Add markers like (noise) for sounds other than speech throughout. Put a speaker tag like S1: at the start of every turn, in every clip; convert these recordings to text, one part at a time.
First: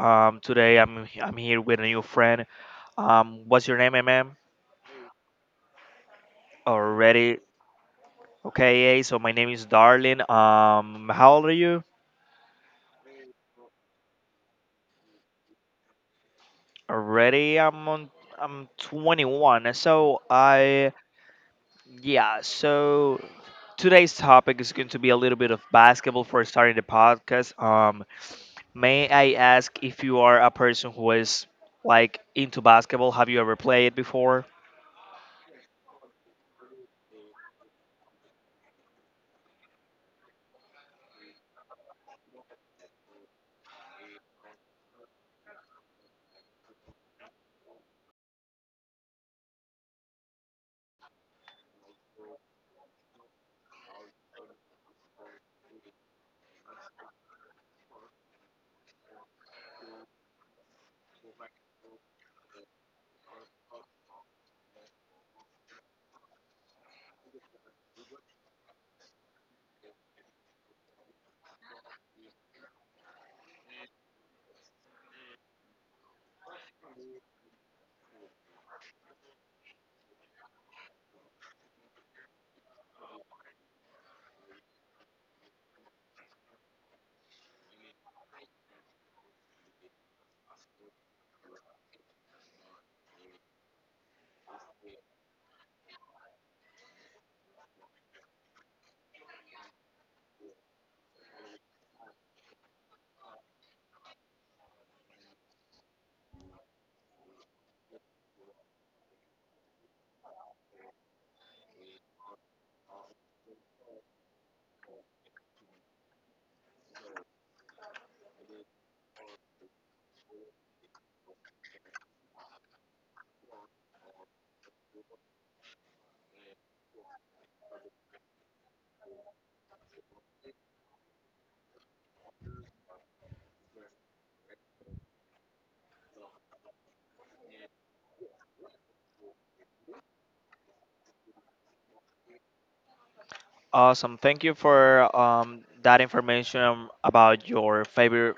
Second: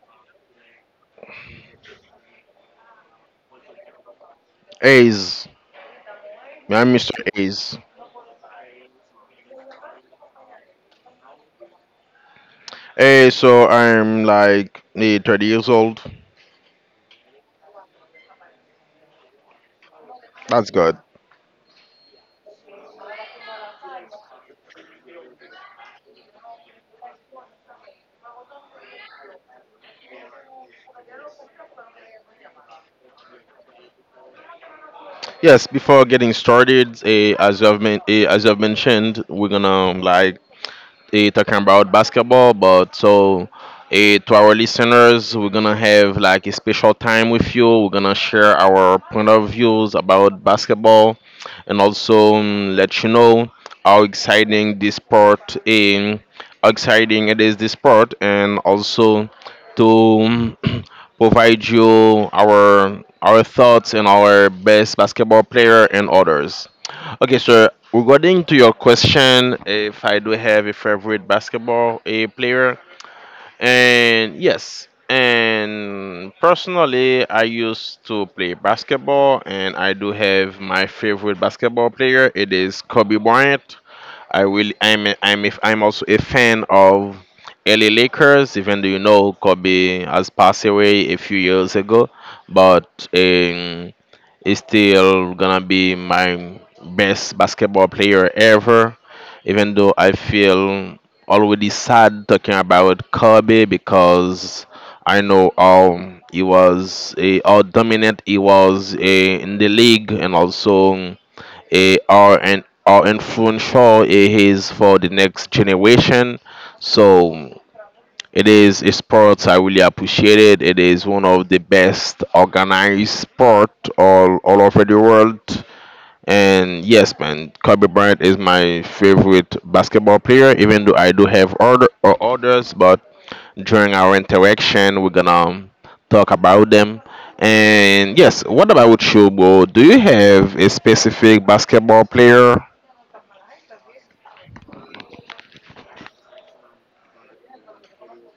S1: Today I'm here with a new friend. What's your name, mm?
S2: A's, I'm Mr.
S1: Already,
S2: A's.
S1: okay. Yeah, so my name is Darlene. How old are you?
S2: Hey, so I'm like 30 years old.
S1: Already, I'm on. I'm 21. So
S2: That's
S1: I,
S2: good.
S1: yeah. So today's topic is going to be a little bit of basketball for starting the podcast. May I ask if you are a person who is like into basketball? Have you ever played before?
S2: Yes, before getting started, as you've mentioned, we're gonna like talking about basketball, but so to our listeners, we're gonna have like a special time with you. We're gonna share our point of views about basketball, and also let you know how exciting this sport in how exciting it is this sport, and also to (clears throat) provide you our thoughts and our best basketball player and others. Okay, so regarding to your question, if I do have a favorite basketball a player, and yes, and personally, I used to play basketball, and I do have my favorite basketball player. It is Kobe Bryant. I really, I'm, a, I'm, a, I'm also a fan of LA Lakers, even though you know Kobe has passed away a few years ago, but he's still gonna be my best basketball player ever, even though I feel already sad talking about Kobe, because I know how dominant he was in the league, and also how influential he is for the next generation. So it is a sport I really appreciate it. It is one of the best organized sport all over the world. And yes, man, Kobe Bryant is my favorite basketball player, even though I do have other or others, but during our interaction, we're gonna talk about them. And yes, what about you, bro? Do you have a specific basketball player?
S1: Awesome. Thank you for that information about your favorite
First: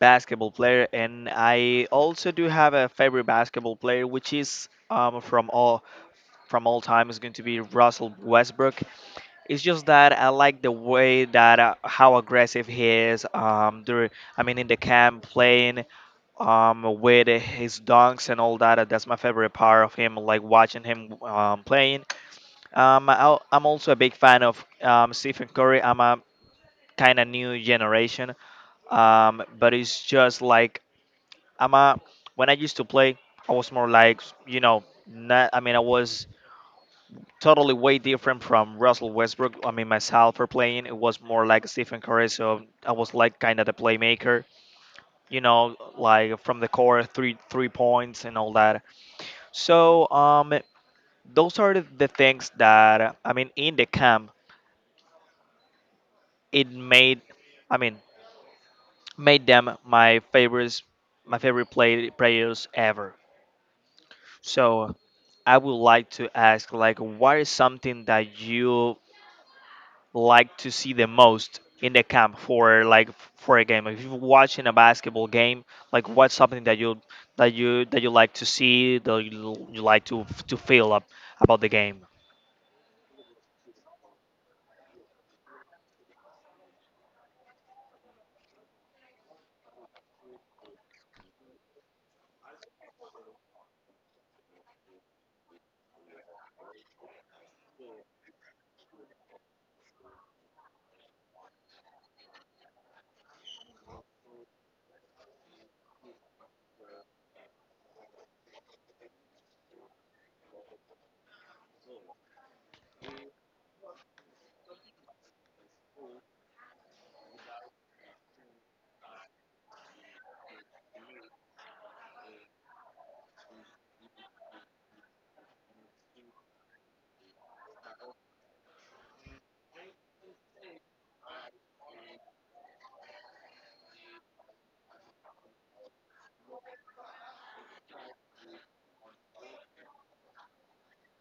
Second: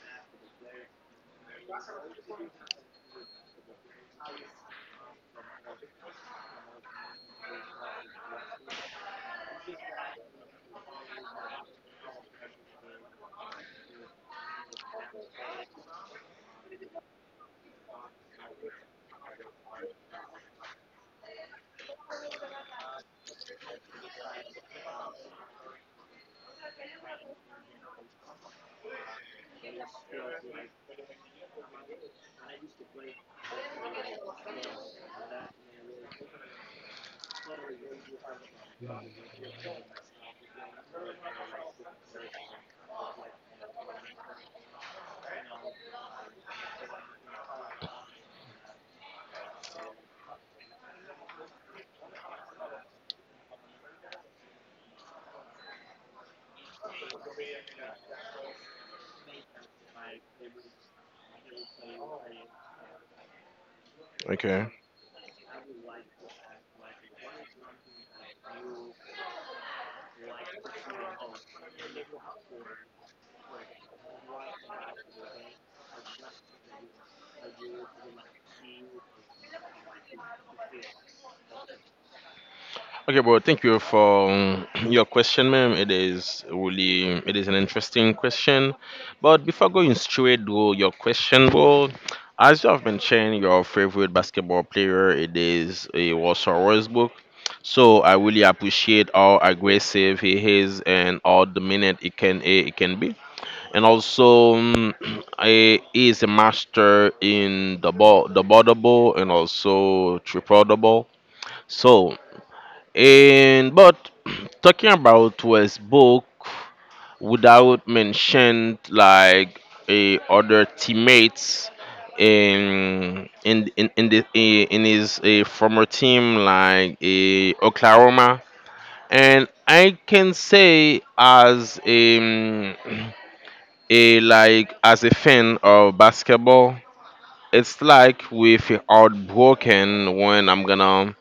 S1: basketball player. And I also do have a favorite basketball player, which is from all time is going to be Russell Westbrook. It's just that I like the way that how aggressive he is. In the camp playing with his dunks and all that. That's my favorite part of him, like watching him playing. I'm also a big fan of Stephen Curry. I'm a kind of new generation. But it's just like I'm a when I used to play, I was more like you know, not, I mean, I was totally way different from Russell Westbrook. I mean, myself for playing, it was more like Stephen Curry, so I was like kind of the playmaker, you know, like from the core, three points and all that. So those are the things that I mean in the camp it made. I mean, made them my favorites, my favorite players ever.
S2: Okay.
S1: So I would like to ask, like, what is something that you like to see the most in the camp for, like, for a game? If you're watching a basketball game, like, what's something that you like to see, that you like to feel up about the game?
S2: Okay, bro. Thank you for (clears throat) your question, ma'am. It is an interesting question. But before going straight to your question, bro, as you have mentioned, your favorite basketball player, it is a Warsaw Westbrook. So I really appreciate how aggressive he is and how dominant it can be. And also, (clears throat) he is a master in the ball double, and also triple double. So and but (clears throat) talking about West Book without mentioned like a other teammates in his a former team like a Oklahoma. And I can say as a, (clears throat) a like as a fan of basketball, it's like we feel heartbroken when I'm gonna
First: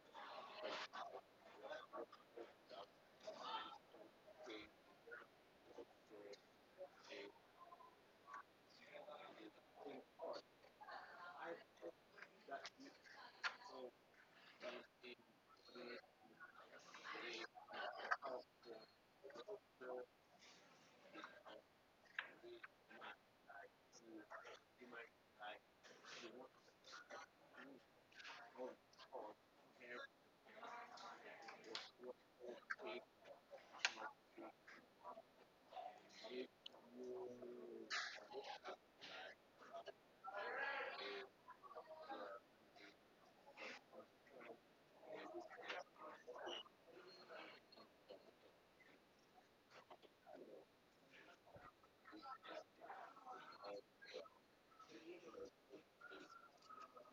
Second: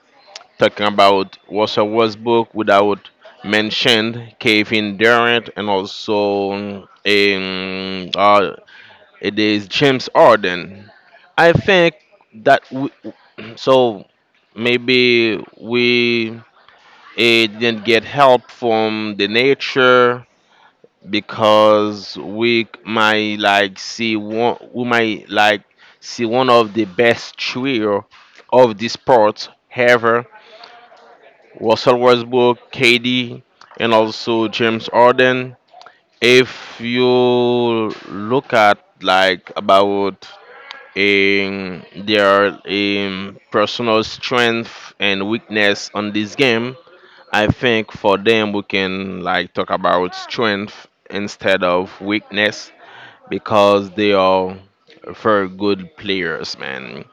S2: talking about Russell Westbrook without mentioned Kevin Durant, and also it is James Harden. I think that we, so maybe we didn't get help from the nature, because we might like see one of the best trio of this sport ever: Russell Westbrook, KD, and also James Harden. If you look at like about their personal strength and weakness on this game, I think for them we can like talk about strength instead of weakness because they are very good players, man.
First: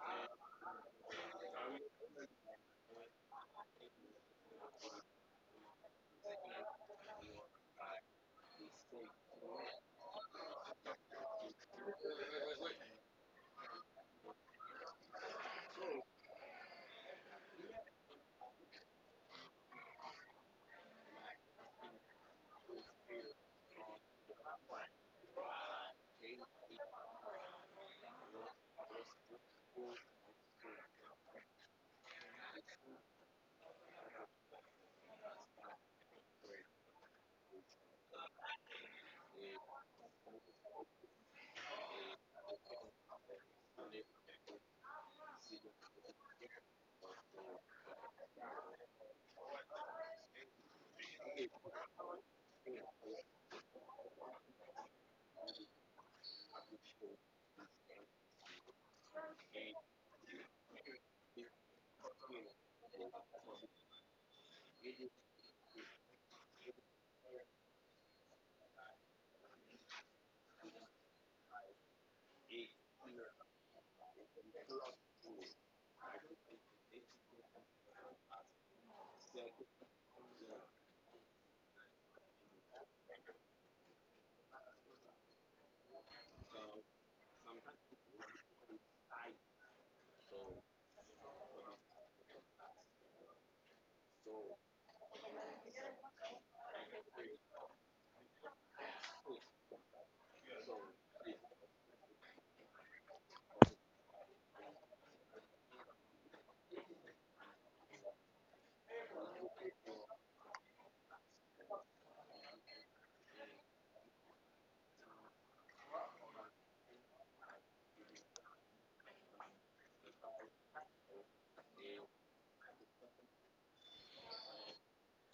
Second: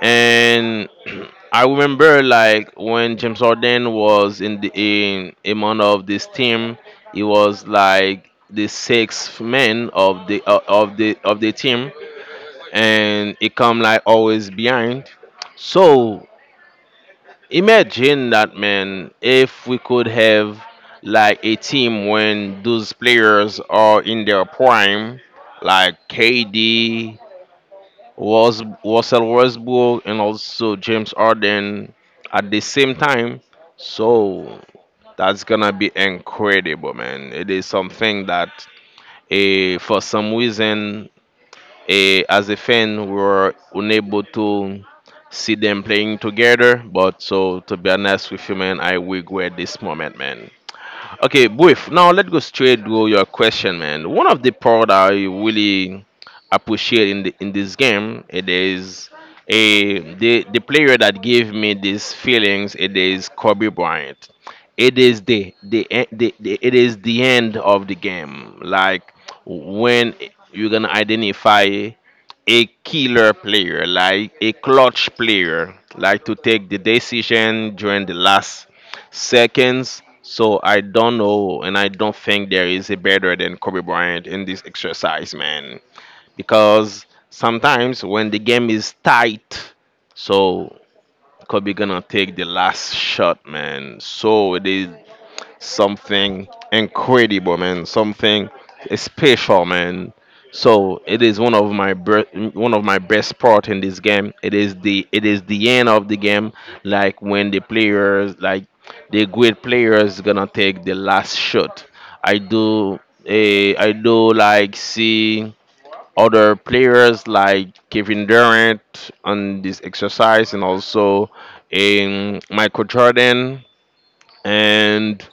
S2: And (clears throat) I remember like when James Harden was in among of this team, he was like the sixth man of the team, and he come like always behind. So imagine that, man, if we could have like a team when those players are in their prime, like KD, was Russell Westbrook, and also James Harden at the same time. So that's gonna be incredible, man. It is something that, for some reason, as a fan, we were unable to see them playing together. But so, to be honest with you, man, I regret this moment, man. Okay, Buif, now let's go straight to your question, man. One of the part I really appreciate in this game, it is a the player that gave me these feelings. It is Kobe Bryant. It is the, e- the, the it is the end of the game. Like when you're gonna identify a killer player, like a clutch player, like to take the decision during the last seconds. So I don't know, and I don't think there is a better than Kobe Bryant in this exercise, man. Because sometimes when the game is tight, so Kobe gonna take the last shot, man. So it is something incredible, man. Something special, man. So it is one of one of my best part in this game. It is the end of the game, like when the great players gonna take the last shot. I do I do like see other players like Kevin Durant on this exercise, and also in Michael Jordan. And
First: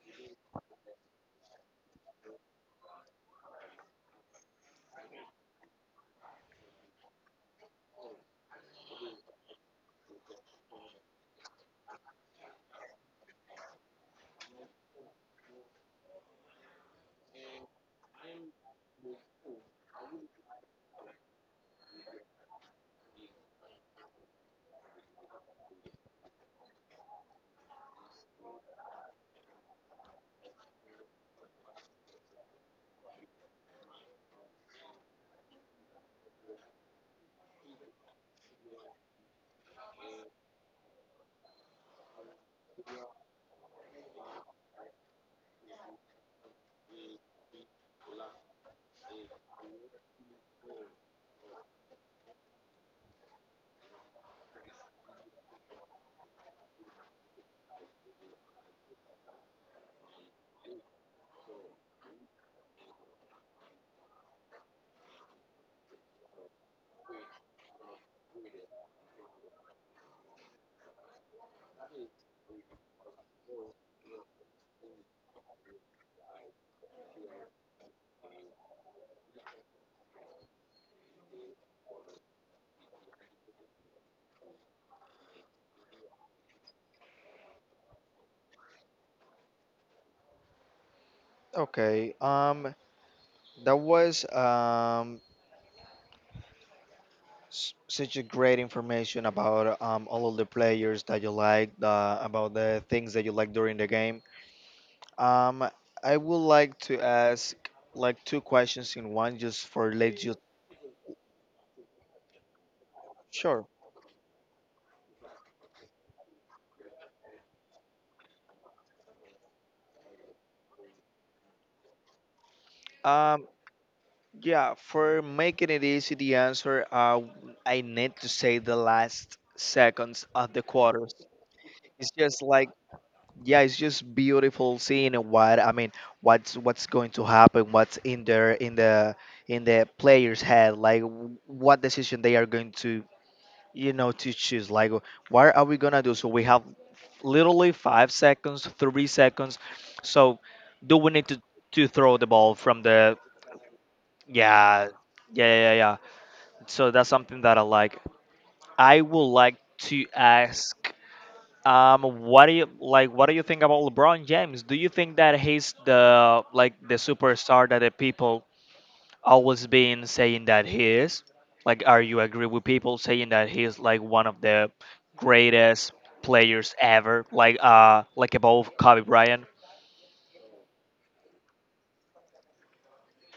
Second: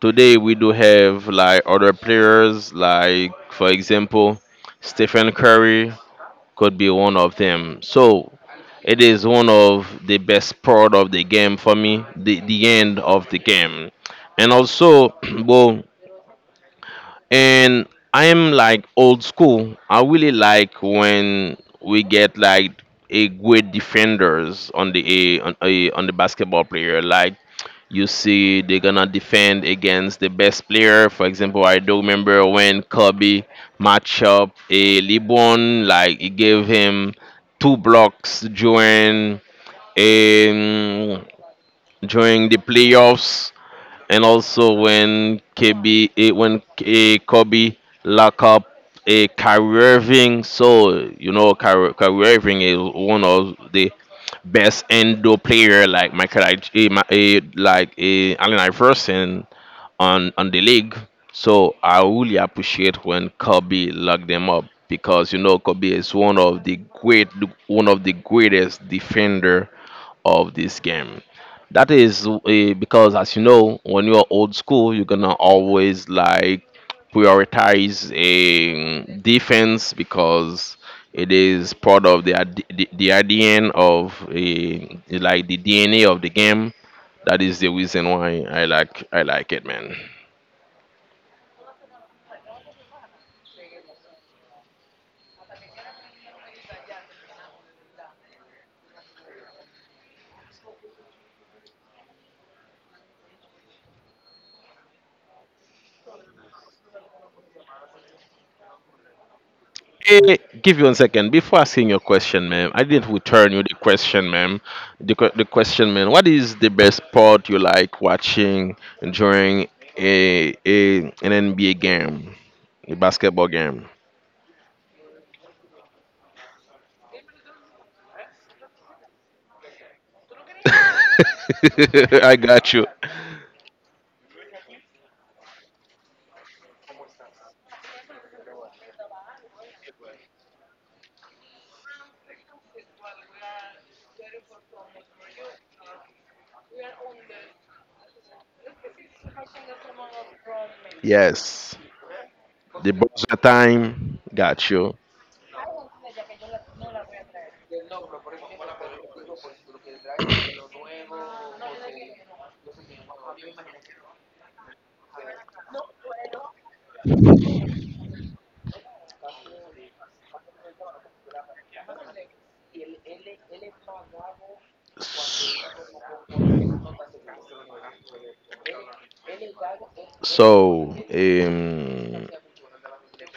S2: today we do have like other players, like for example, Stephen Curry could be one of them. So it is one of the best part of the game for me, the end of the game. And also, (clears throat) well, and I am like old school. I really like when we get like a great defenders on the a, on the basketball player. Like you see, they're gonna defend against the best player. For example, I do remember when Kobe match up a LeBron, like he gave him two blocks um during the playoffs, and also when KB eh, when eh, Kobe lock up a Kyrie Irving. So you know Kyrie Irving is one of the best indoor player like Michael a, like a Allen Iverson on the league. So I really appreciate when Kobe locked them up, because you know Kobe is one of the greatest defender of this game. That is because, as you know, when you're old school, you're gonna always like prioritize a defense, because it is part of the ADN of a like the DNA of the game. That is the reason why I like it, man.
S1: Oh, that was s- such a great information about all of the players that you like, about the things that you like during the game. Um, I would like to ask like two questions in one just for let you
S2: Eh, give you one second before asking your question, ma'am. I didn't return you
S1: sure.
S2: the question, ma'am. The question, ma'am. What is the best sport you like watching during a an NBA game, a
S1: Um,
S2: basketball game?
S1: yeah, for making it easy, the answer, I need to say the last seconds of the quarters. It's
S2: (laughs) I
S1: just like,
S2: got you.
S1: yeah, it's just beautiful seeing what I mean, what's going to happen, what's in there in the player's head, like what decision they are going to, you know, to choose, like what are we gonna do? So we have literally 5 seconds, 3 seconds, so do we need to
S2: Yes,
S1: throw the ball from
S2: the
S1: the
S2: buzzer time. Got
S1: yeah
S2: you.
S1: yeah. So that's something that I like. I would like to ask, what do you like, what do you think about LeBron James? Do you think that he's the superstar that the people always been saying that he is? Like, are you agree with people saying that he's like one of the greatest players ever? Like above Kobe Bryant?
S2: So,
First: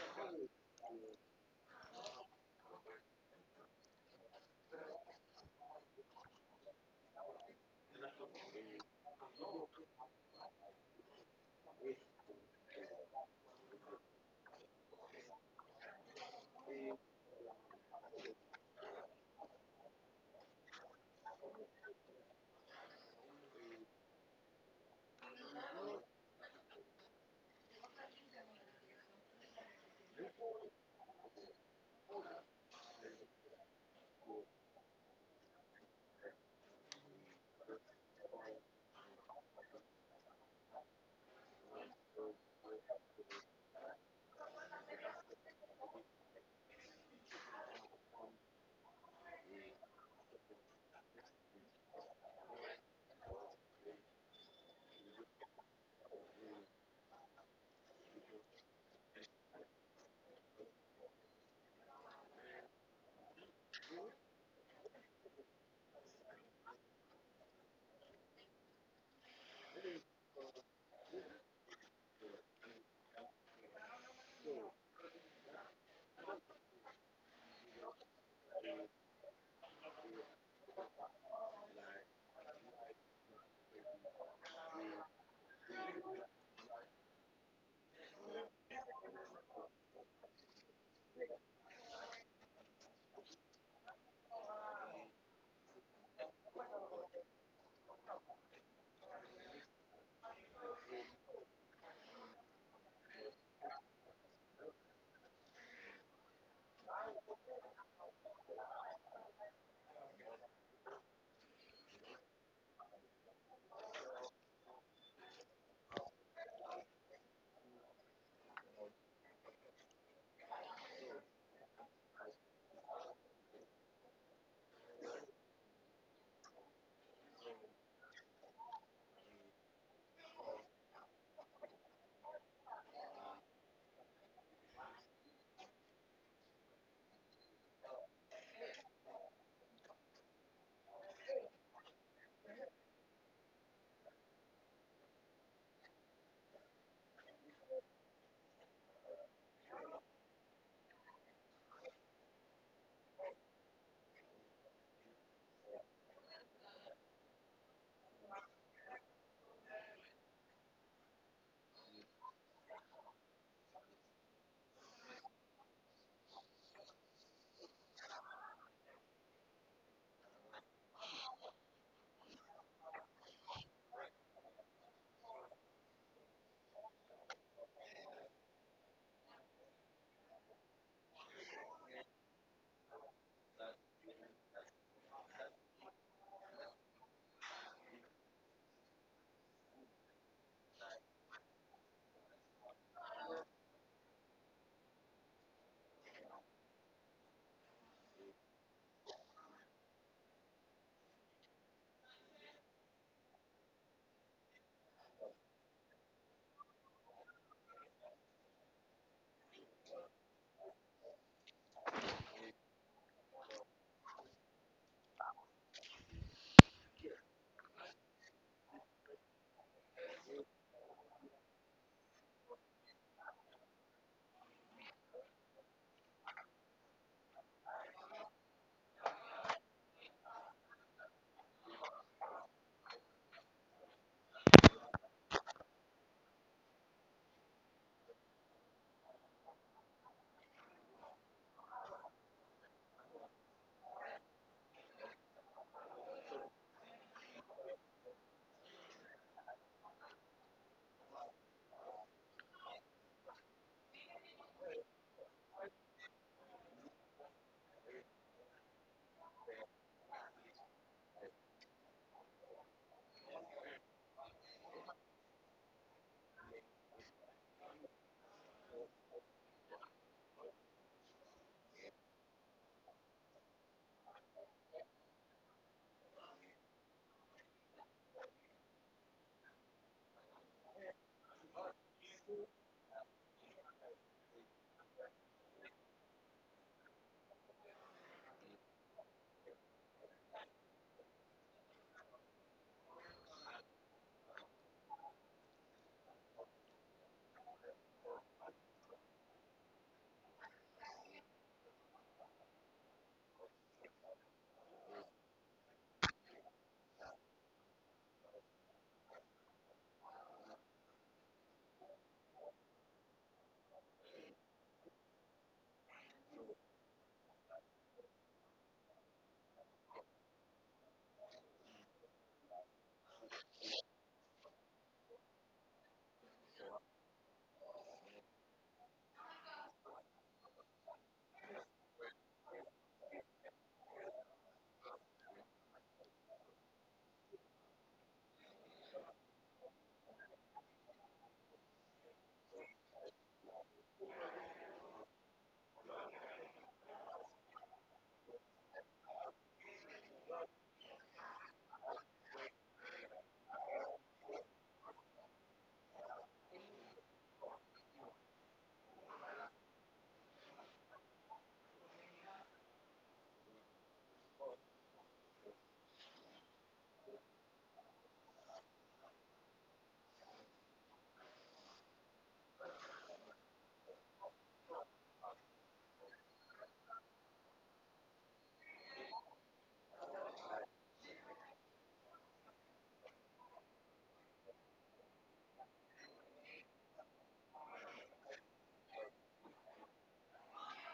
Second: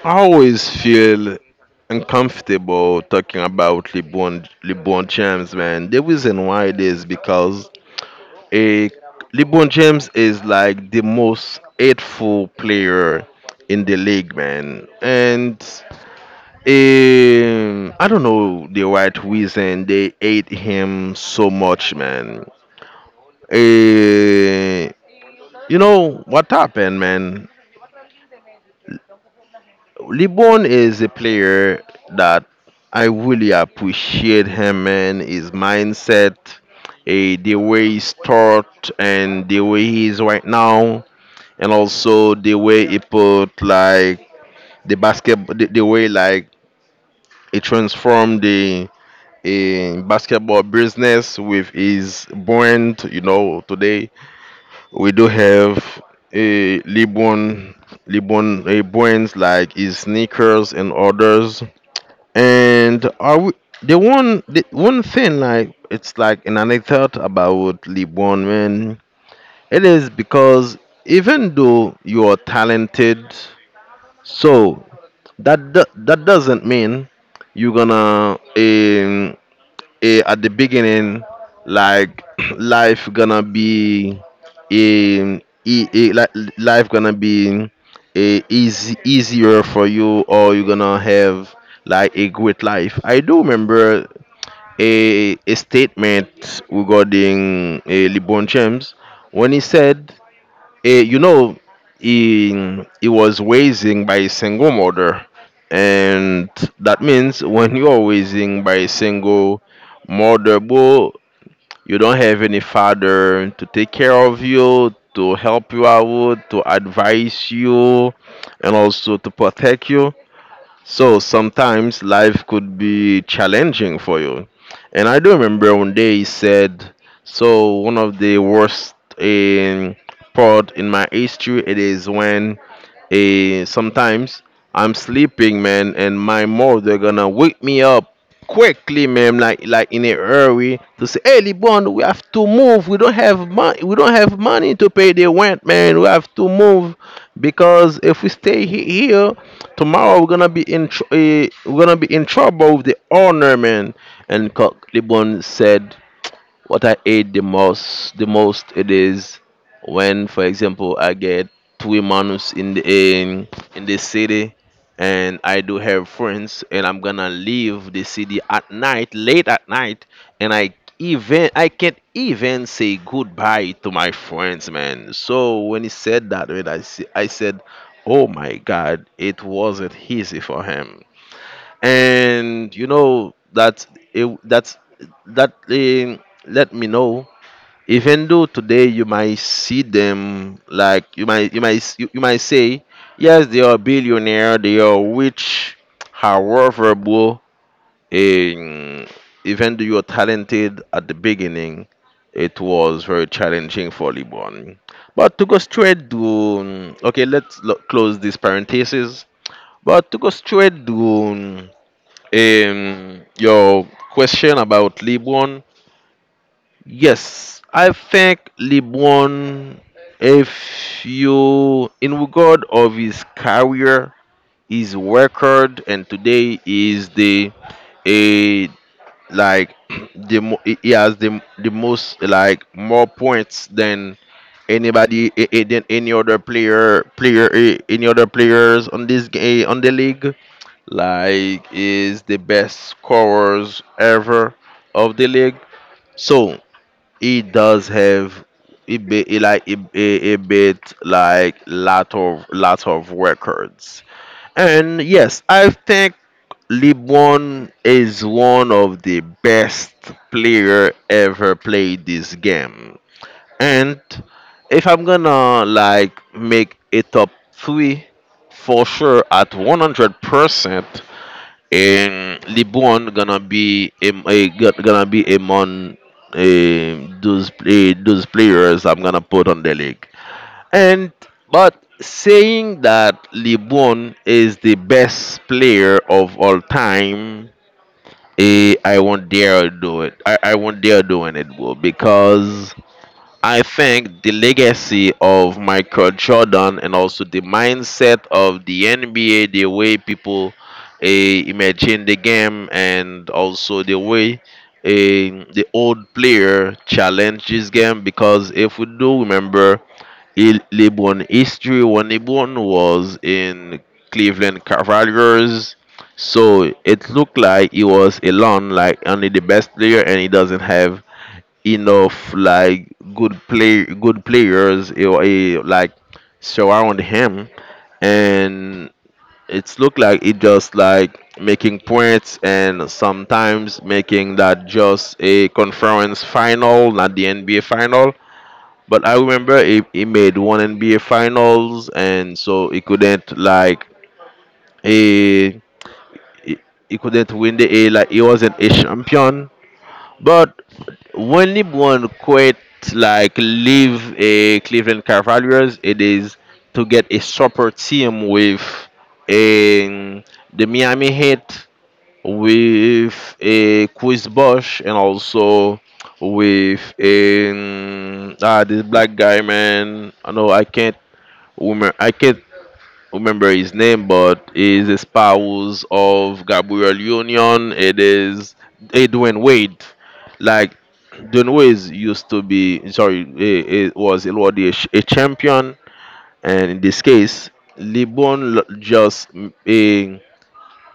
S2: I always feel uncomfortable talking about LeBron James, man. The reason why it is because a LeBron James is like the most hateful player in the league, man. And I don't know the right reason they hate him so much, man. Eh, you know what happened, man? LeBron is a player that I really appreciate him, man, his mindset, the way he's taught and the way he is right now, and also the way he put like the way like he transformed the basketball business with his brand. You know, today we do have a LeBron, LeBron brands like his sneakers and others. And are we the one thing like it's like an anecdote about LeBron, man. It is because even though you are talented, so that doesn't mean you're gonna at the beginning, like (clears throat) life gonna be eh, e- e- li- life gonna be easy easier for you, or you're gonna have like a great life. I do remember a statement regarding LeBron James when he said, Eh, you know, he was raising by a single mother. And that means when you are raising by a single mother, bro, you don't have any father to take care of you, to help you out, to advise you, and also to protect you. So sometimes life could be challenging for you. And I do remember one day he said, so one of the worst in part in my history it is when sometimes I'm sleeping, man, and my mother gonna wake me up quickly, man, like in a hurry to say, hey, Libon, we have to move, we don't have money to pay the rent, man, we have to move, because if we stay here tomorrow we're gonna be in trouble with the owner, man. And Coq Libon said, what I hate the most it is when, for example, I get 2 months in the city, and I do have friends, and I'm gonna leave the city at night, late at night, and I can't even say goodbye to my friends, man. So when he said that, I said, "Oh my God, it wasn't easy for him." And you know that it, that that let me know, even though today you might see them like you might say yes, they are billionaire, they are rich, however, bro, um, even though you are talented at the beginning, it was very challenging for LeBron. But to go straight to, okay, let's close this parenthesis, but to go straight to your question about Libon. Yes, I think Libon, if you, in regard of his career, his record, and today is the a like (clears throat) the mo- he has the most, like, more points than anybody, than any other player any other players on this game on the league. Like is the best scorers ever of the league. So it does have it be it like it bit like lot of records. And yes, I think LeBron is one of the best player ever played this game. And if I'm gonna, like, make a top three, for sure, at 100%, and LeBron gonna be am- a, go- gonna be among, those those players I'm gonna put on the league. And but saying that LeBron is the best player of all time, I won't dare do it. I won't dare doing it, bro, because I think the legacy of Michael Jordan and also the mindset of the NBA, the way people imagine the game, and also the way the old player challenge this game. Because if we do remember LeBron history, when LeBron was in Cleveland Cavaliers, so it looked like he was alone, like only the best player, and he doesn't have enough, like, good players, like, surround him, and it's look like it just like making points and sometimes making that just a conference final, not the NBA final. But I remember he made one NBA finals, and so he couldn't like a he, he couldn't win the a like he wasn't a champion. But when LeBron quit, like, leave a Cleveland Cavaliers, it is to get a super team with a, the Miami Heat, with a Chris Bosh, and also with this black guy, man. I know I can't remember. I can't remember his name, but he's a spouse of Gabriel Union. It is Edwin Wade. Like, Dwayne Wade used to be, sorry, it was a champion, and in this case, LeBron l- just a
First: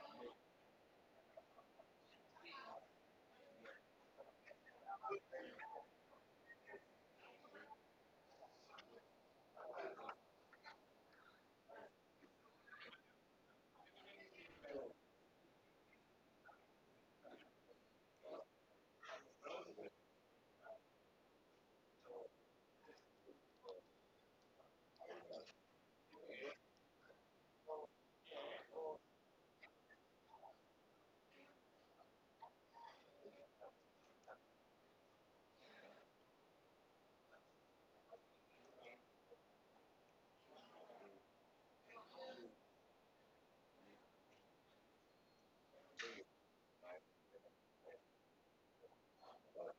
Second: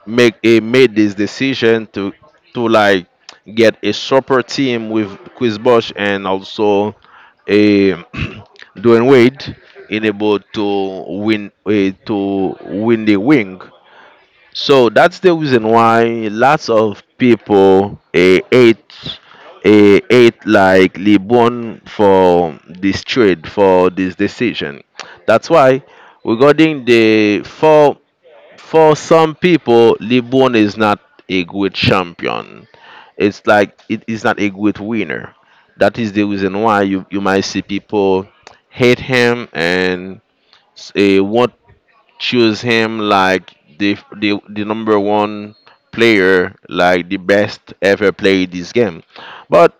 S2: make he made this decision to, like, get a super team with Chris Bosch and also a (clears throat) Dwayne Wade in able to win, to win the wing. So that's the reason why lots of people hate, like, LeBron for this trade, for this decision. That's why regarding the four, for some people, LeBron is not a great champion. It's like it is not a great winner. That is the reason why you might see people hate him and won't choose him like the number one player, like the best ever played this game. But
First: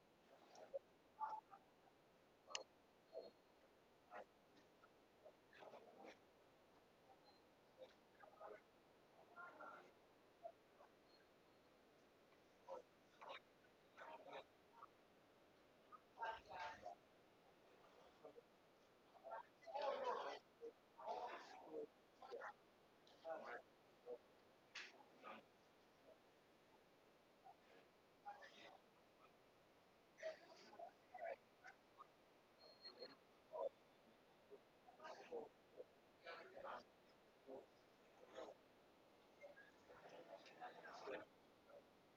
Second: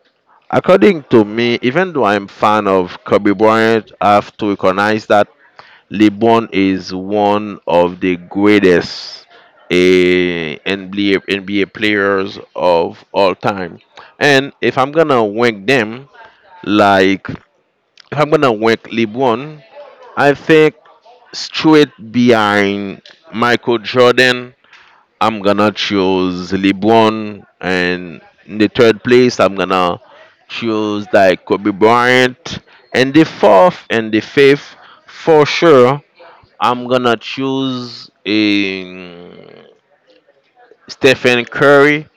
S2: according to me, even though I'm fan of Kobe Bryant, I have to recognize that LeBron is one of the greatest, NBA players of all time. And if I'm gonna rank them, like, if I'm gonna rank LeBron, I think straight behind Michael Jordan, I'm gonna choose LeBron, and in the third place, I'm gonna choose like Kobe Bryant, and the fourth and the fifth, for sure, I'm gonna choose, Stephen Curry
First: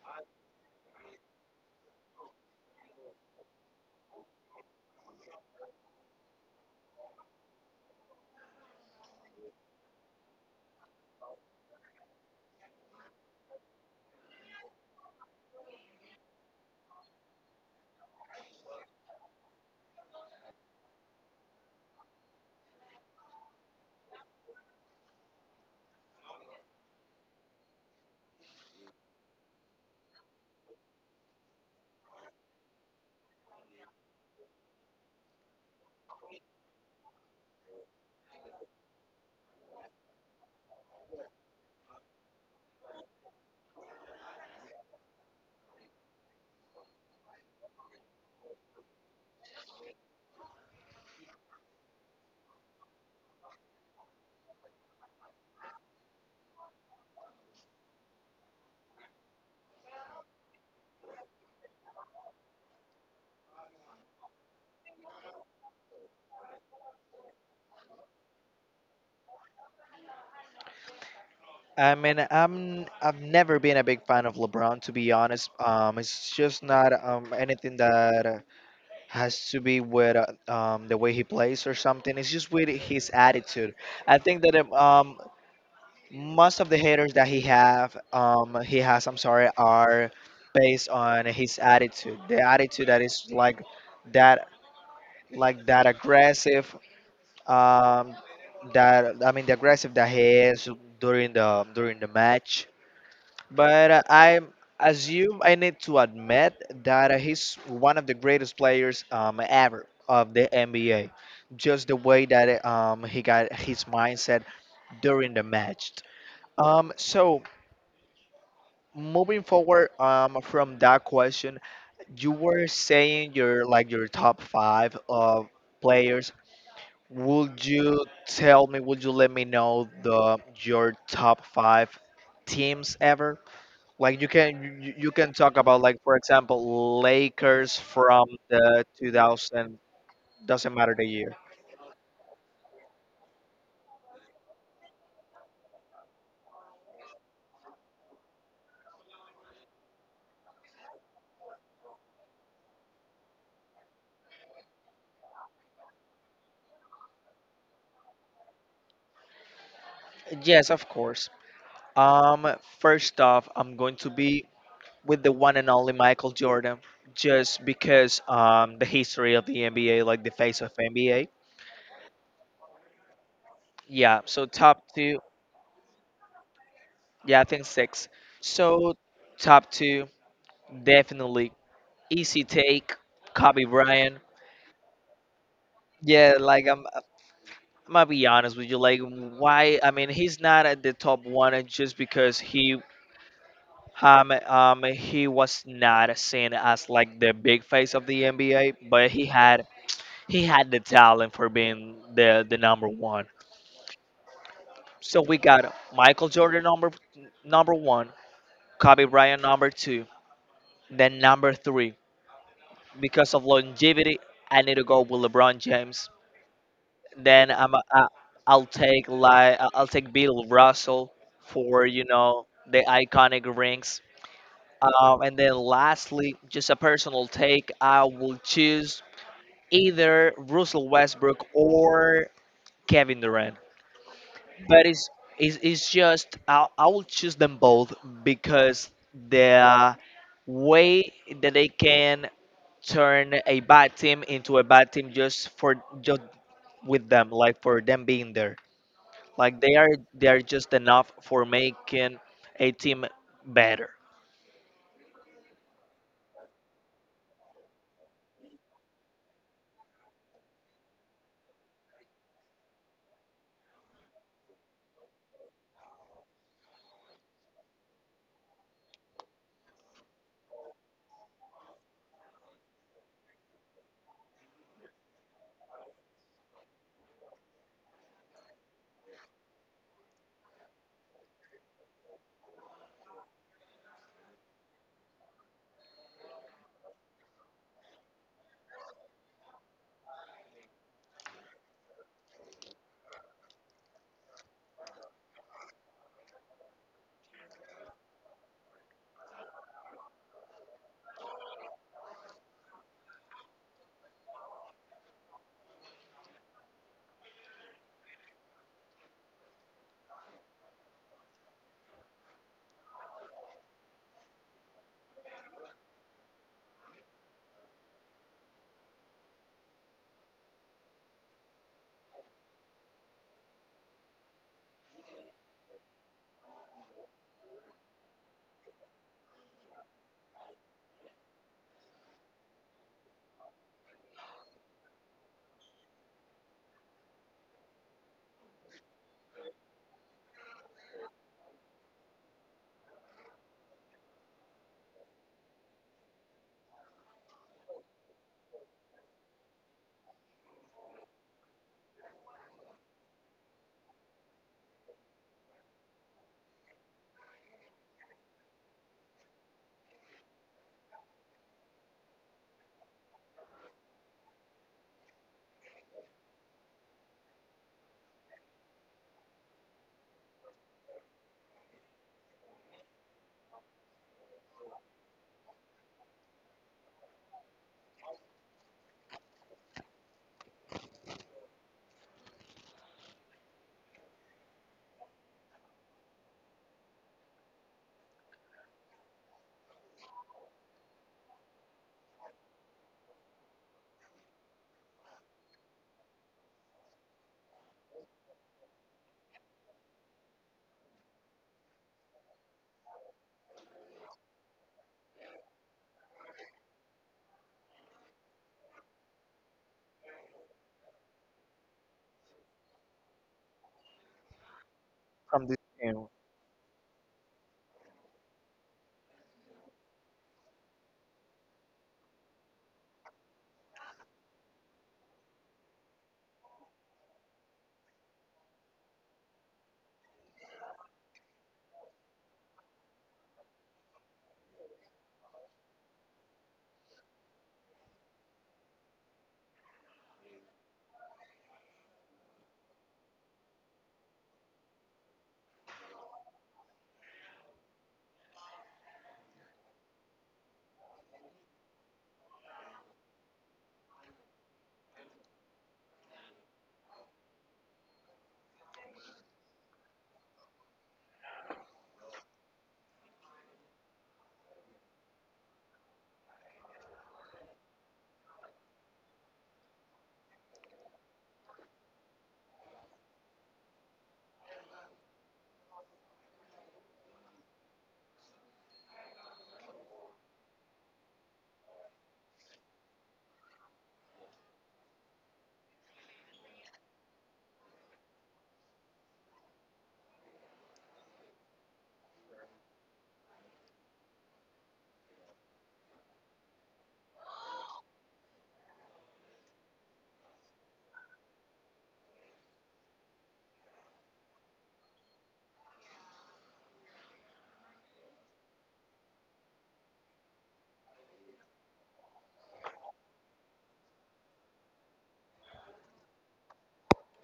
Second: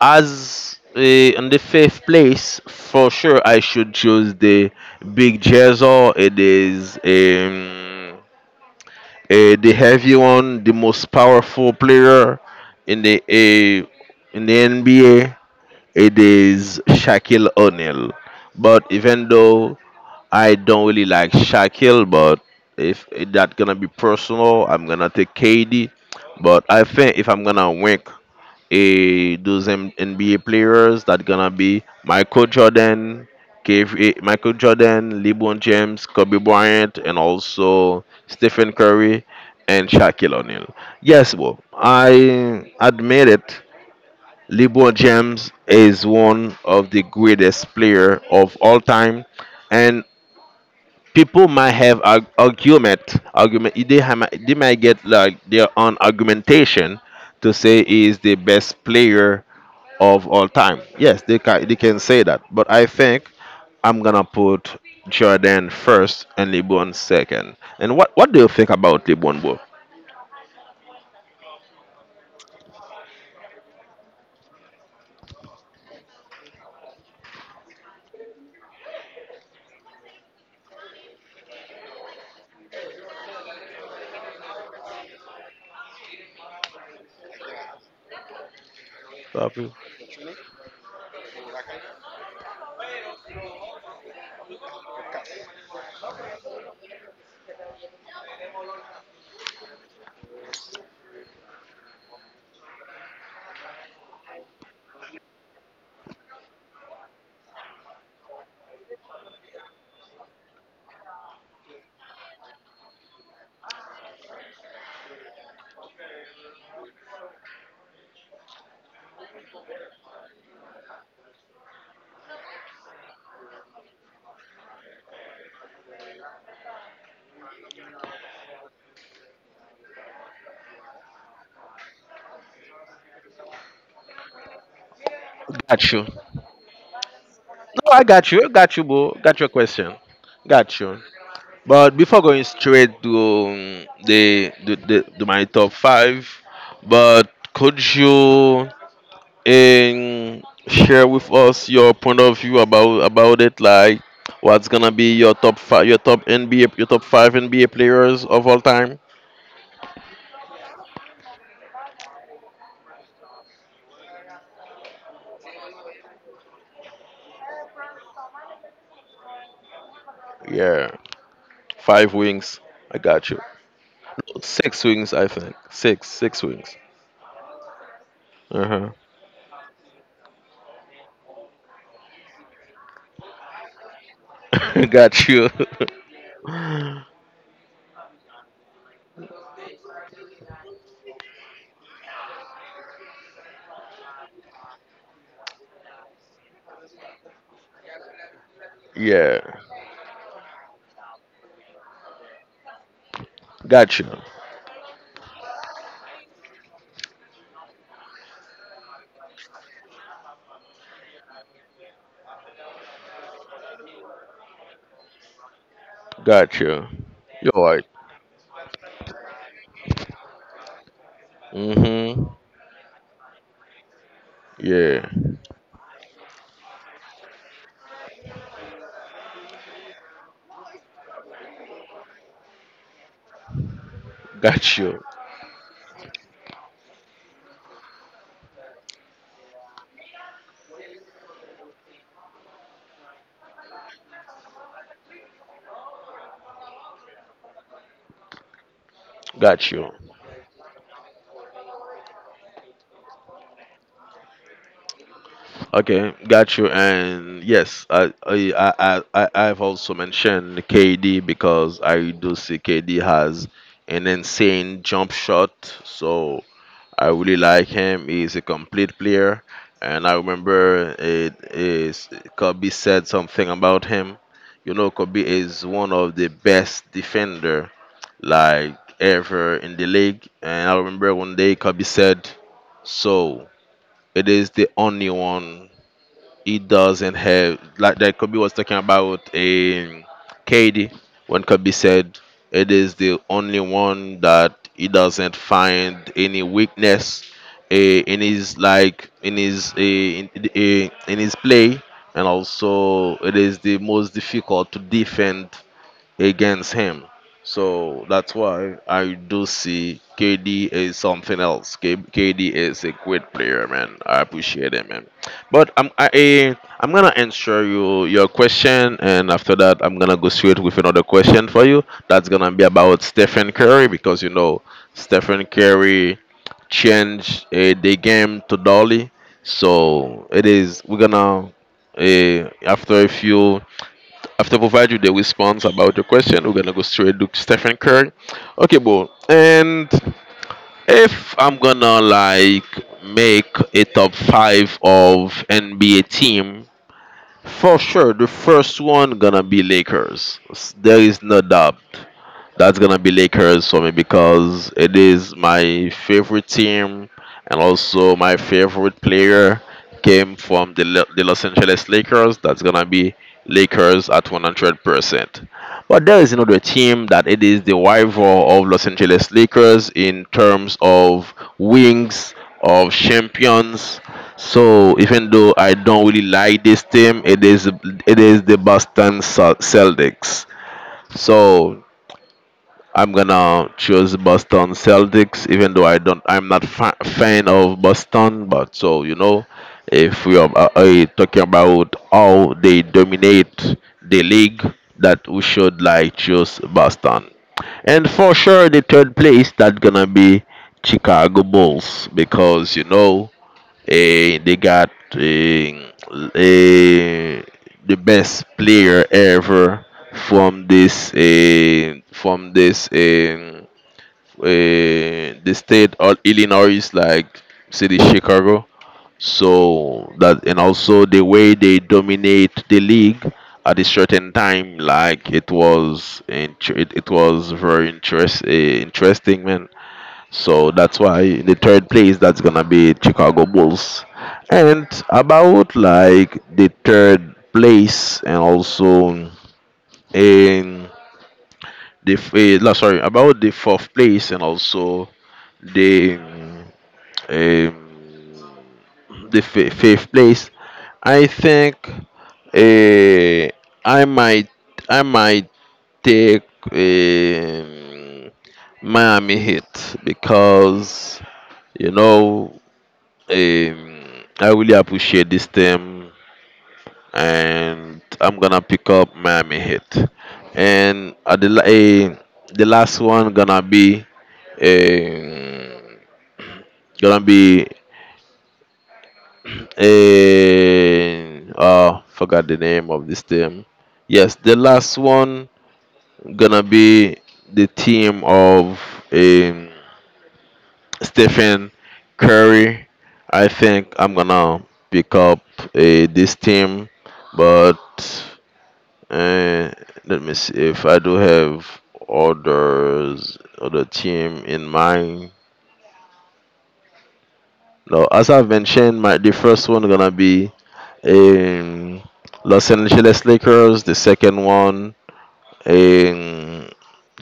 S2: as, in the fifth place. For sure, I should choose the big Jezzo. It is, the heavy one, the most powerful player in the, in the NBA. It is Shaquille O'Neal. But even though I don't really like Shaquille, but if it that gonna be personal, I'm gonna take KD. But I think if I'm gonna rank NBA players, that gonna be Michael Jordan, KF, Michael Jordan, LeBron James, Kobe Bryant, and also Stephen Curry and Shaquille O'Neal. Yes, bro, I admit it. LeBron James is one of the greatest player of all time, and people might have argument. They might get, like, their own argumentation to say he is the best player of all time. Yes, they can, they can say that, but I think I'm gonna put Jordan first and LeBron second. And what do you think about LeBron, bro?
S1: I mean, I've never been a big fan of LeBron, to be honest. It's just not anything that has to be with the way he plays or something. It's just with his attitude. I think that most of the haters that he have he has, I'm sorry, are based on his attitude, the attitude that is that like that aggressive, um that I mean, the aggressive that he is during the match. But I assume I need to admit that he's one of the greatest players ever of the NBA, just the way that he got his mindset during the match. So moving forward, from that question, you were saying your, like your top five of players, would you tell me, would you let me know, the your top five teams ever? Like you can you can talk about,
S2: Got
S1: like,
S2: you.
S1: for
S2: No,
S1: example, Lakers
S2: I
S1: from
S2: got you. I got
S1: the
S2: you, bro, got your
S1: 2000.
S2: question. Got
S1: Doesn't
S2: you.
S1: matter the year.
S2: But before going straight to, the to my top five, but could you, share with us your point of view about it? Like, what's gonna be your top five, your top NBA, your top five NBA players of all time?
S1: Yes, of course. um First off, I'm going to be with the one and only Michael Jordan just because the history of the NBA, like the face of
S2: Yeah,
S1: NBA.
S2: five wings. I got you.
S1: Yeah, so
S2: Six
S1: top
S2: wings,
S1: two.
S2: I think. Six wings.
S1: Yeah, I think six.
S2: Uh
S1: So top two, definitely easy take, Kobe Bryant.
S2: huh. (laughs) Got you.
S1: Yeah, like I'm,
S2: (laughs)
S1: I'm gonna be honest with you. Like, why? I mean, he's not at the top one just because he was not seen as like the big face of the NBA, but
S2: Yeah,
S1: he had the talent for being the number one.
S2: got you,
S1: So we got Michael Jordan number one, Kobe Bryant number two, then number three. Because of longevity, I need to go with LeBron James.
S2: got you.
S1: Then
S2: You're
S1: I'm
S2: right.
S1: I, I'll take Bill Russell for, you
S2: Mm-hmm.
S1: know, the iconic rings.
S2: Yeah.
S1: And then lastly, just a personal take, I will choose either Russell Westbrook or Kevin Durant.
S2: Got
S1: But
S2: you.
S1: it's just, I will choose them both because the way that they can turn a bad team into a bad team, just for just with them, like for them being there, like
S2: Got
S1: they are,
S2: you.
S1: just enough for making a team better
S2: Okay. Got you. And yes, I- I've also mentioned KD because I do see KD has an insane jump shot. So I really like him. He's a complete player, and I remember it is Kobe said something about him. You know, Kobe is one of the best defender like ever in the league. And I remember one day Kobe said, "So it is the only one it doesn't have like that." Kobe was talking about a KD. When Kobe said it is the only one that he doesn't find any weakness, in his, in his play, and also it is the most difficult to defend against him. So that's why I do see KD is something else. KD is a great player, man. I appreciate him, man. But I'm gonna answer you your question, and after that, I'm gonna go straight with another question for you. That's gonna be about Stephen Curry because, you know, Stephen Curry changed, the game to Dolly. So it is we're gonna, after a few, after provide you the response about the question, we're gonna go straight to Stephen Curry. Okay, bro. And if I'm gonna, like, make a top five of NBA team, for sure, the first one gonna be Lakers. There is no doubt. That's gonna be Lakers for me because it is my favorite team, and also my favorite player came from the Los Angeles Lakers. That's gonna be Lakers at 100%. But there is another team that it is the rival of Los Angeles Lakers in terms of wings of champions. So even though I don't really like this team, it is the Celtics. So I'm gonna choose Boston Celtics, even though I'm not fan of Boston. But so, you know, if we are, talking about how they dominate the league, that we should, like, choose Boston. And for sure, the third place, that gonna be Chicago Bulls because, you know, they got, eh, the best player ever from from
S1: from
S2: the
S1: this
S2: state
S1: team,
S2: of Illinois, like, city Chicago. So that, and also the way they dominate the league at a certain time, like, it, it was very interesting, man. So that's why in the third place, that's gonna be Chicago Bulls. And about, like, the third place and also in the f- eh, la- sorry, about the fourth place and also the, um, the fifth place. I think, uh, I might I might take, um, Miami Heat because, you know, Um, I really appreciate this team, and I'm gonna pick up Miami Heat. And at the, the last one gonna be, um, gonna be oh, forgot the name of this team. Yes, the last one gonna be the team of, um, Stephen Curry. I think I'm gonna pick up, this team, but, uh, let me see if I do have other team in mind. Now, as I've mentioned, my the first one gonna be, um, Los Angeles Lakers. The second one, um,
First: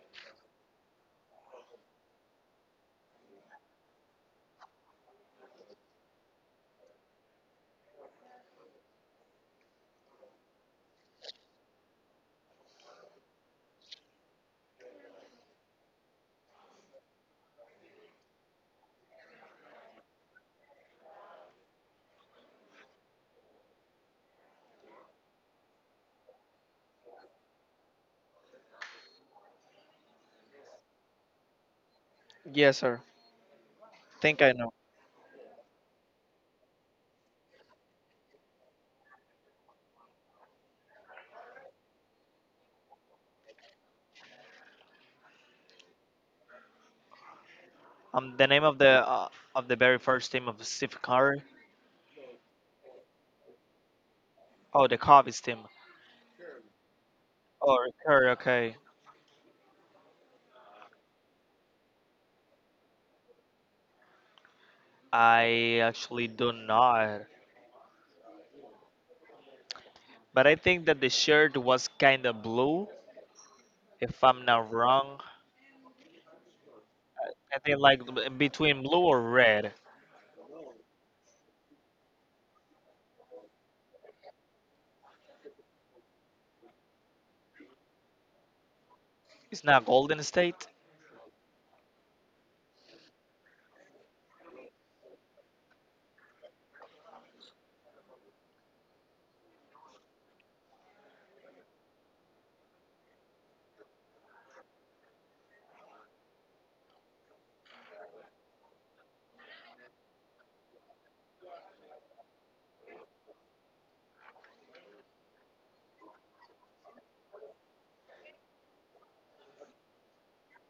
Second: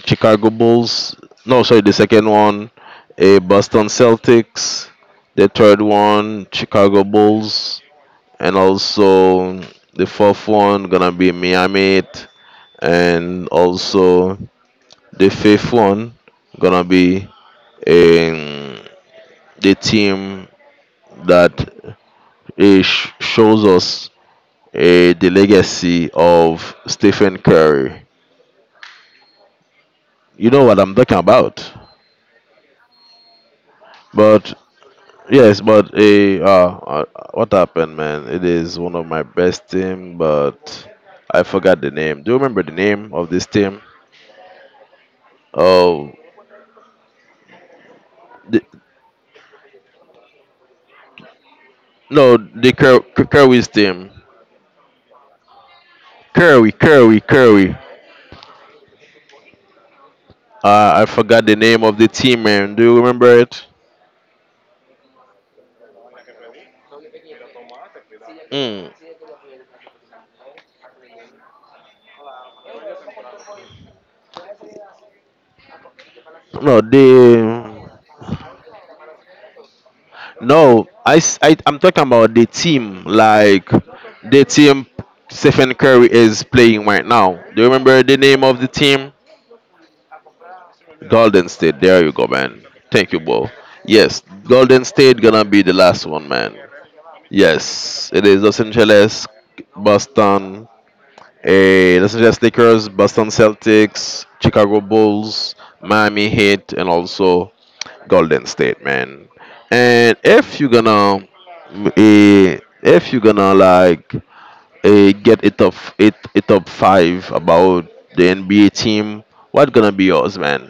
S2: Chicago Bulls. No, sorry, the second one, A Boston Celtics. The third one, Chicago Bulls, and also the fourth one gonna be Miami Heat, and also the fifth one gonna be, um, the team that, shows us, the legacy of Stephen Curry. You know what I'm talking about.
S1: yes sir. Think I
S2: But
S1: know
S2: Yes, but what happened, man? It is one of my best team, but I forgot the name. Do you remember the name of this team? Oh,
S1: the
S2: the,
S1: name of the very first team of Steve Curry.
S2: no, the Cur- Cur- Curry's team.
S1: Oh, the Cubs team.
S2: Curry.
S1: Oh, Curry, okay.
S2: I forgot the name of the team, man. Do you remember it?
S1: I actually do not.
S2: Mm.
S1: But I think that the shirt was kind of blue, if I'm not wrong.
S2: No, they.
S1: I think like between blue or red.
S2: No, I am talking about the team, like, the team Stephen Curry is playing right now. Do you remember the name of the team?
S1: It's not Golden State.
S2: Golden State. There you go, man. Thank you, bro. Yes, Golden State gonna be the last one, man. Yes, it is Los Angeles, Boston, Los Angeles Lakers, Boston Celtics, Chicago Bulls, Miami Heat, and also Golden State, man. And if you're gonna, if you're gonna like get a top it a top five about the NBA team, what gonna be yours, man?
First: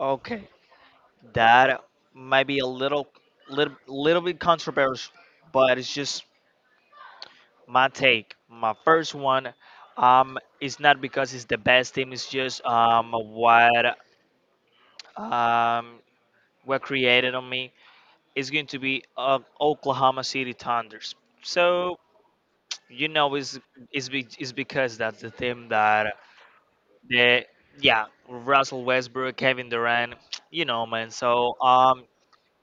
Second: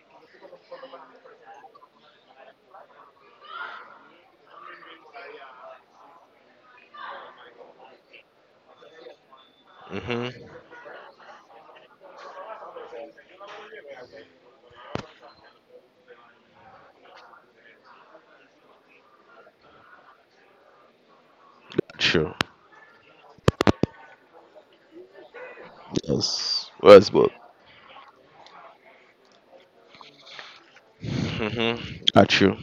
S1: Okay, that might be a little bit controversial, but it's just my take. My first one,
S2: hmm
S1: it's not because it's the best team. It's just um what created on me is going to be Oklahoma City Thunders. So
S2: True.
S1: you know is because that's the thing that
S2: Yes. Yes, but
S1: the yeah, Russell Westbrook, Kevin Durant, (tsk) you know, man. So
S2: hmm Are true.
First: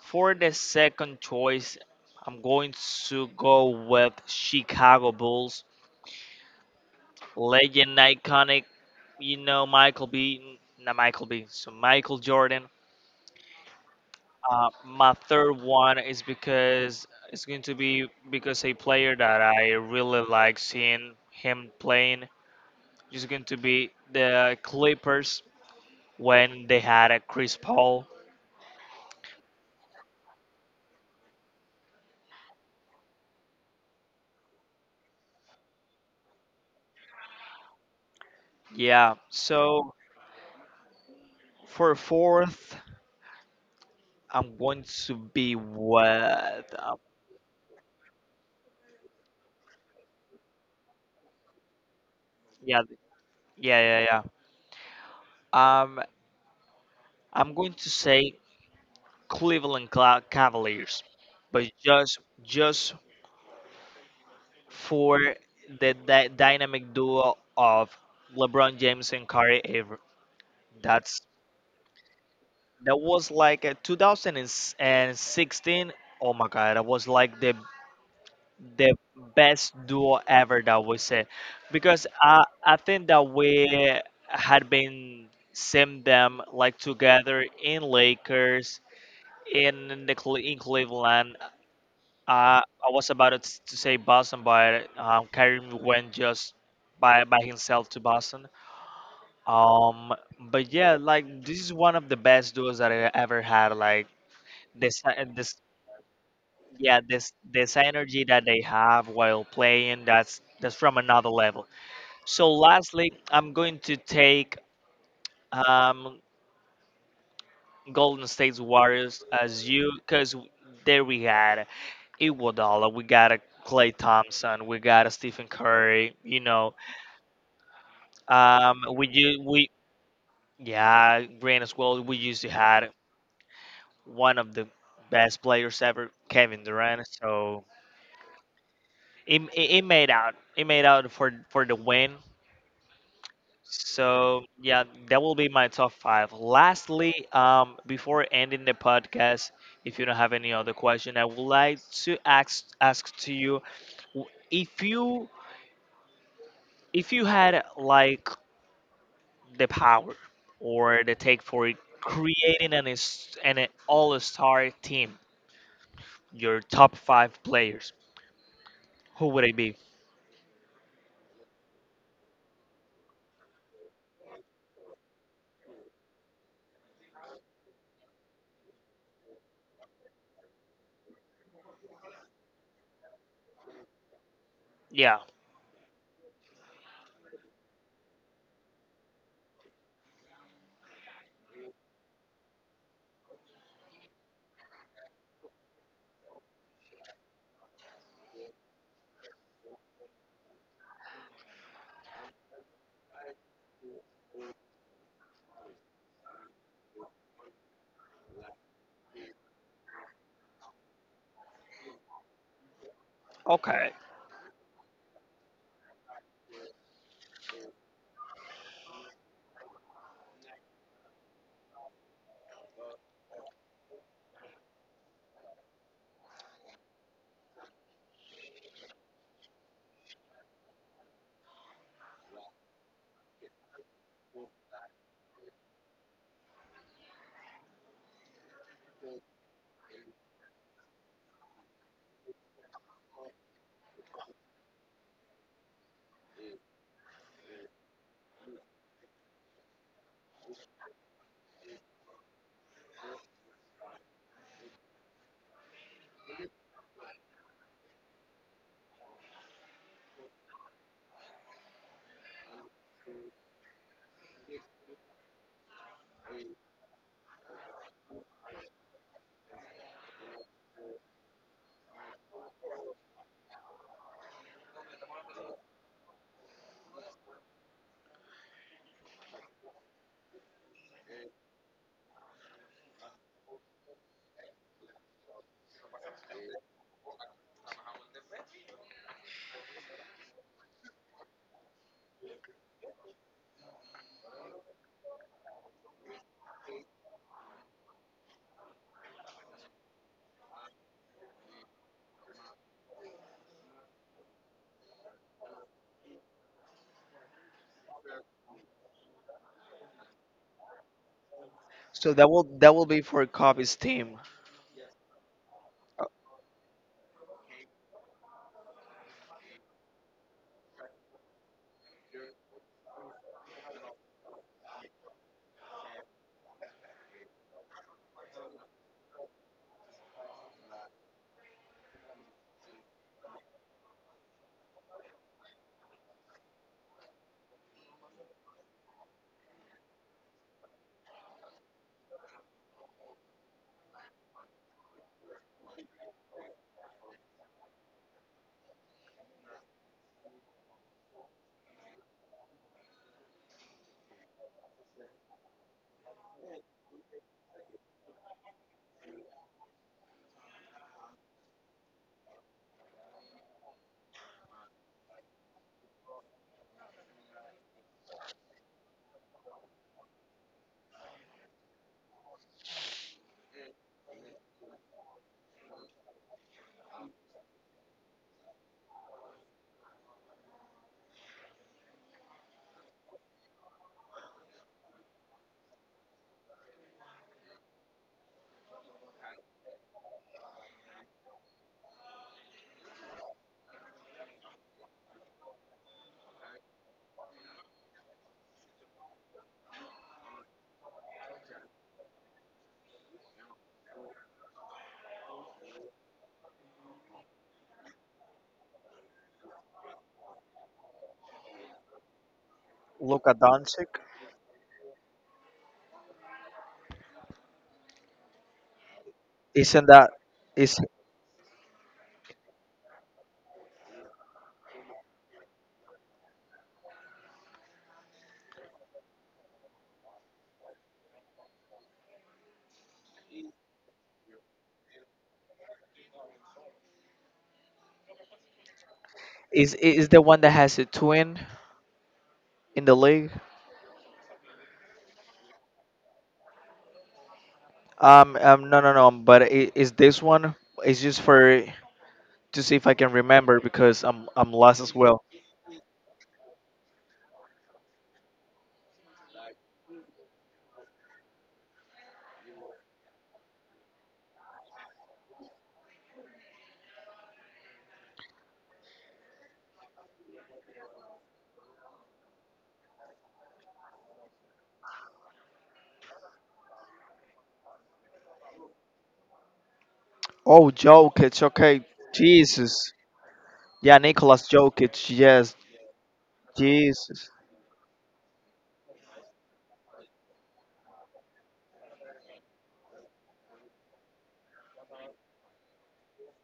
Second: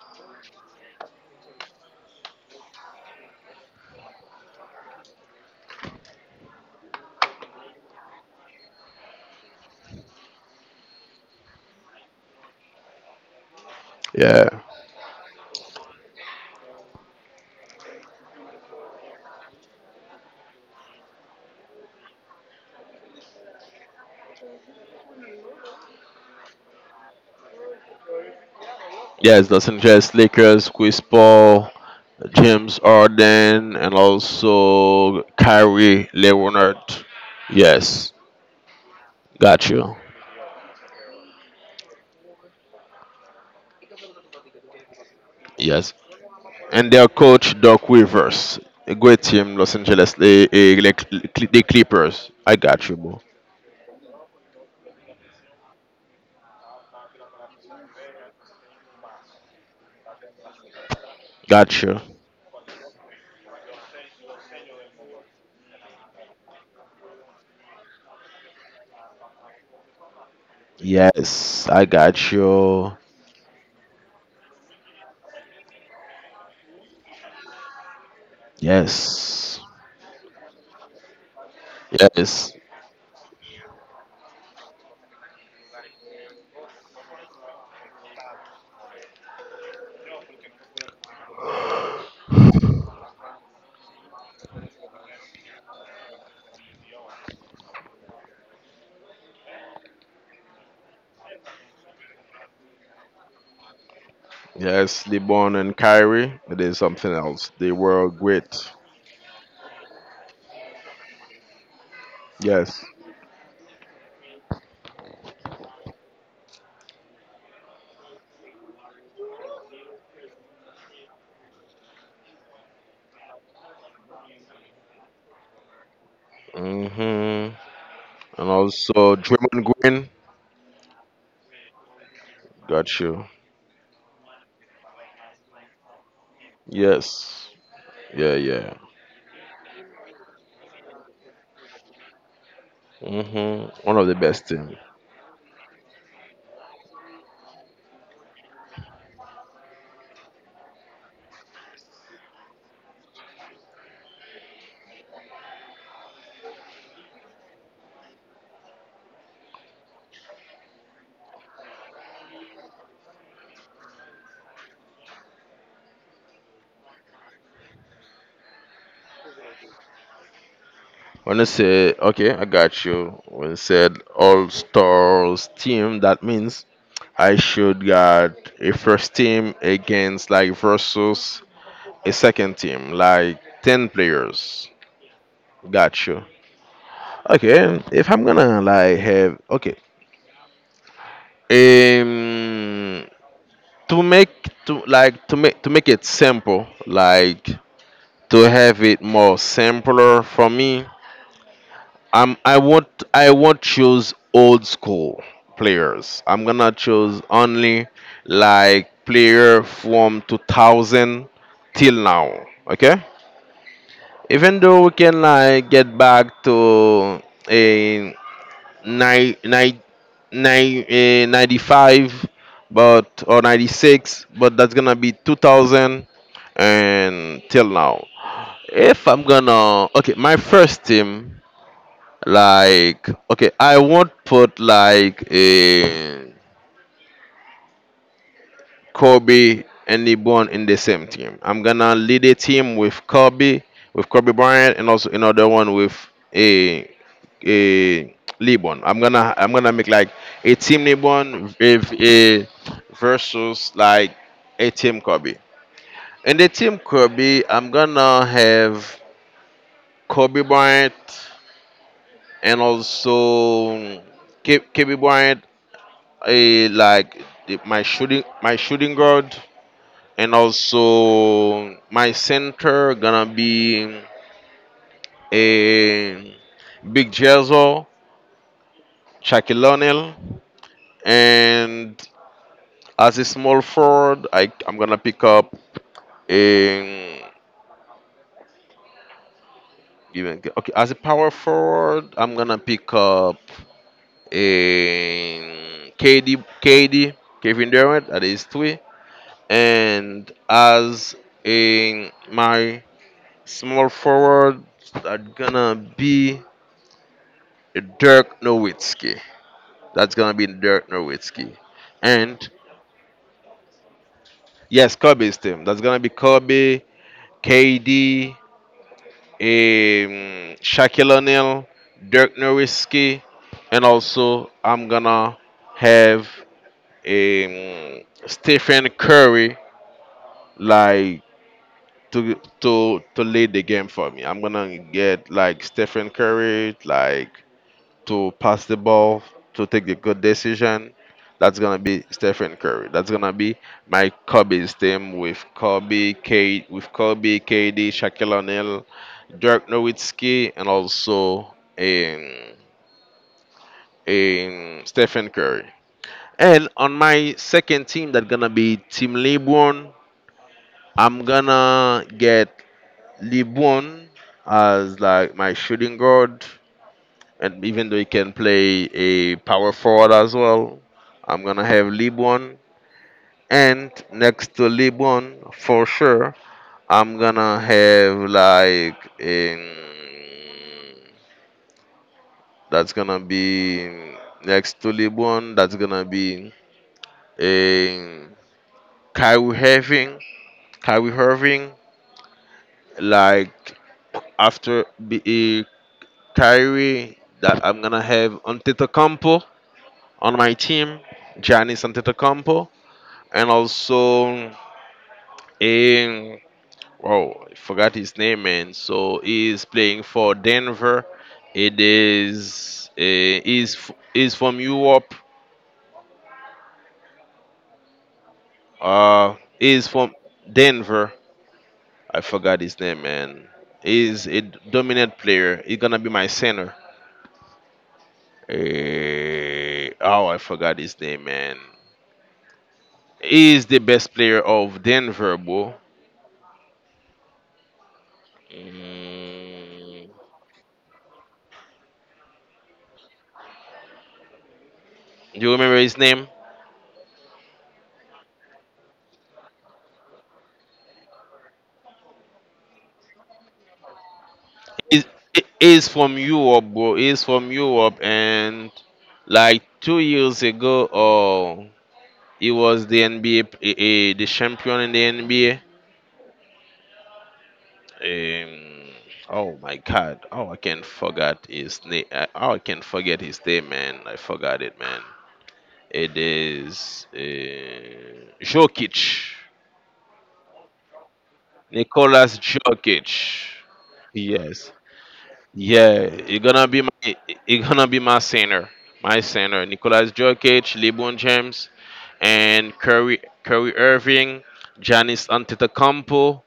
S1: for the second choice, I'm going to go with Chicago Bulls, legend, iconic, you know, Michael B. Not Michael B. So Michael Jordan.
S2: Yeah.
S1: My third one is because it's going to be because a player that I really like seeing him playing, it's going to be the Clippers when they had a Chris Paul.
S2: Yes, Los Angeles Lakers, Chris Paul, James Harden, and also Kyrie Leonard. Yes,
S1: Yeah.
S2: got you.
S1: So for fourth, I'm going to be
S2: Yes,
S1: what?
S2: and their coach Doc Rivers, a great team, Los Angeles the Clippers. I
S1: Yeah,
S2: got you, bro.
S1: yeah, yeah, yeah. Um, I'm going to say Cavaliers, but
S2: Got you.
S1: just for the dynamic duo of LeBron James and Kyrie Irving. That's,
S2: Yes, I got you.
S1: that was like a 2016. Oh my God, that was like the the
S2: Yes,
S1: best duo ever that we see, because I
S2: yes.
S1: I think that we had been seeing them like together in Lakers in the Cle- in Cleveland. I was about to say Boston, but Kyrie went just by himself to Boston. Um, but yeah, like this is one of the best duos that I ever had. Like this,
S2: Yes,
S1: this
S2: LeBron and Kyrie, it is
S1: yeah,
S2: something
S1: this
S2: else. They
S1: this
S2: were
S1: energy that they
S2: great.
S1: have while playing, that's from another level. So
S2: Yes.
S1: lastly, I'm going to take um Golden State's Warriors, as you, because there we had Iguodala, we got a Clay Thompson, we got a Stephen Curry, you know,
S2: Mm-hmm. And
S1: we
S2: also
S1: you
S2: Draymond
S1: we
S2: Green.
S1: yeah, Green as well, we used to had
S2: Got you.
S1: one of the best players ever, Kevin Durant.
S2: Yes.
S1: So
S2: Yeah, yeah.
S1: it made out, it made out for the win.
S2: Mm-hmm. One of the
S1: So
S2: best team.
S1: yeah, that will be my top five. Lastly, before ending the podcast, if you don't have any other question, I would like to ask to you, if you, if you had like the power or the take for creating an all star team, your top five players, who would it be?
S2: When I say okay, I got you. When I said All Stars team, that means I should got a first team against like versus a second team, like 10 players.
S1: Yeah.
S2: Got you. Okay, if I'm gonna like have okay, um, to make to like to make it simple, like to have it more simpler for me, I'm I won't I won't choose old school players. I'm gonna choose only like player from 2000 till now. Okay,
S1: Okay.
S2: even though we can like get back to a 9 nine, 95 but or 96, but that's gonna be 2000 and till now. If I'm gonna, okay, my first team, like okay, I won't put like a Kobe and LeBron in the same team. I'm gonna lead a team with Kobe Bryant, and also another one with a a LeBron. I'm gonna make like a team LeBron with a versus like a team Kobe. In the team Kobe, I'm gonna have Kobe Bryant and also Kobe Bryant, a like the, my shooting guard, and also my center gonna be a Big Jezzo, Shaquille O'Neal, and as a small forward, I'm gonna pick up a even, okay, as a power forward, I'm gonna pick up a KD KD Kevin Durant, that is three, and as a my small forward, that gonna be Dirk Nowitzki. That's gonna be Dirk Nowitzki.
S1: So that will,
S2: And
S1: that will be for Kobe's team.
S2: yes, Kobe's team. That's gonna be Kobe, KD, Shaquille O'Neal, Dirk Nowitzki, and also I'm gonna have Stephen Curry like to to lead the game for me. I'm gonna get like Stephen Curry, like to pass the ball, to take the good decision, that's gonna be Stephen Curry. That's gonna be my Kobe's team with Kobe, K with Kobe, KD, Shaquille O'Neal, Dirk Nowitzki, and also in Stephen Curry. And on my second team, that's gonna be Team LeBron. I'm gonna get LeBron as like my shooting guard. And even though he can play a power forward as well, I'm gonna have LeBron. And next to LeBron, for sure, I'm gonna have like that's gonna be next to LeBron. That's gonna be um, Kyrie Irving. Kyrie Irving. Like after be Kyrie, that I'm gonna have Antetokounmpo on my team. Giannis Antetokounmpo. And also in oh, I forgot his name, man. So he is playing for Denver. It is
S1: Luka Doncic.
S2: is from Europe. Is
S1: Isn't
S2: from
S1: that,
S2: Denver. I forgot his name, man. Is a dominant player. He's gonna be my center. Oh, I forgot his name, man. He is the best player of Denver, bro.
S1: Is
S2: Mm,
S1: is the one that has a twin in the league?
S2: do you remember his name?
S1: No, no, no. But I is this one? It's just for to see if I can remember, because I'm lost as
S2: is
S1: well.
S2: is from Europe, bro. Is from Europe, and like 2 years ago, oh, he was the NBA, the champion in the NBA. Um, oh my God! Oh, I can't forget his name. Oh, I can't forget his name, man. I forgot it, man. It is Jokic,
S1: Oh, Jokic. Okay,
S2: Nicolas
S1: Jesus.
S2: Jokic.
S1: Yeah, Nicolas
S2: Yes,
S1: Jokic. Yes,
S2: yeah, it's gonna be my
S1: Jesus.
S2: center, my center. Nicolas Jokic, LeBron James, and Curry Irving, Giannis Antetokounmpo,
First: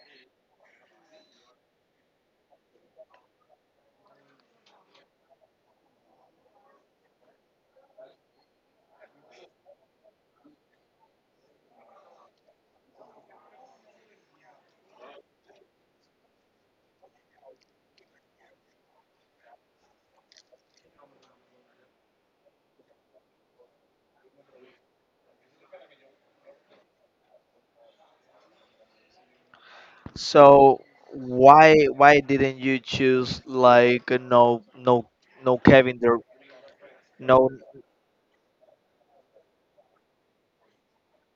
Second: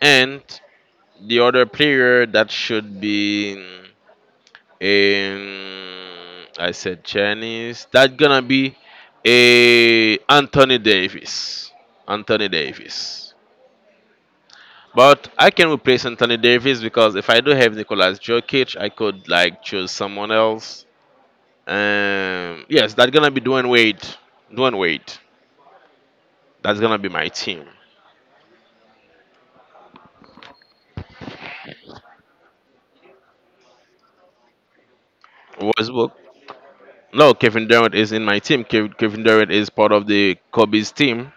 S2: and the other player that should be in, I said Giannis. That's gonna be a Anthony Davis. Anthony Davis. But I can replace Anthony Davis, because if I do have Nicolas Jokic, I could like choose someone else. Yes, that's gonna be Dwayne Wade. Dwayne Wade. That's gonna be my team.
S1: So why didn't you choose like no Kevin
S2: Westbrook.
S1: there?
S2: No,
S1: No?
S2: Kevin Durant is in my team. Kevin Durant is part of the Kobe's team.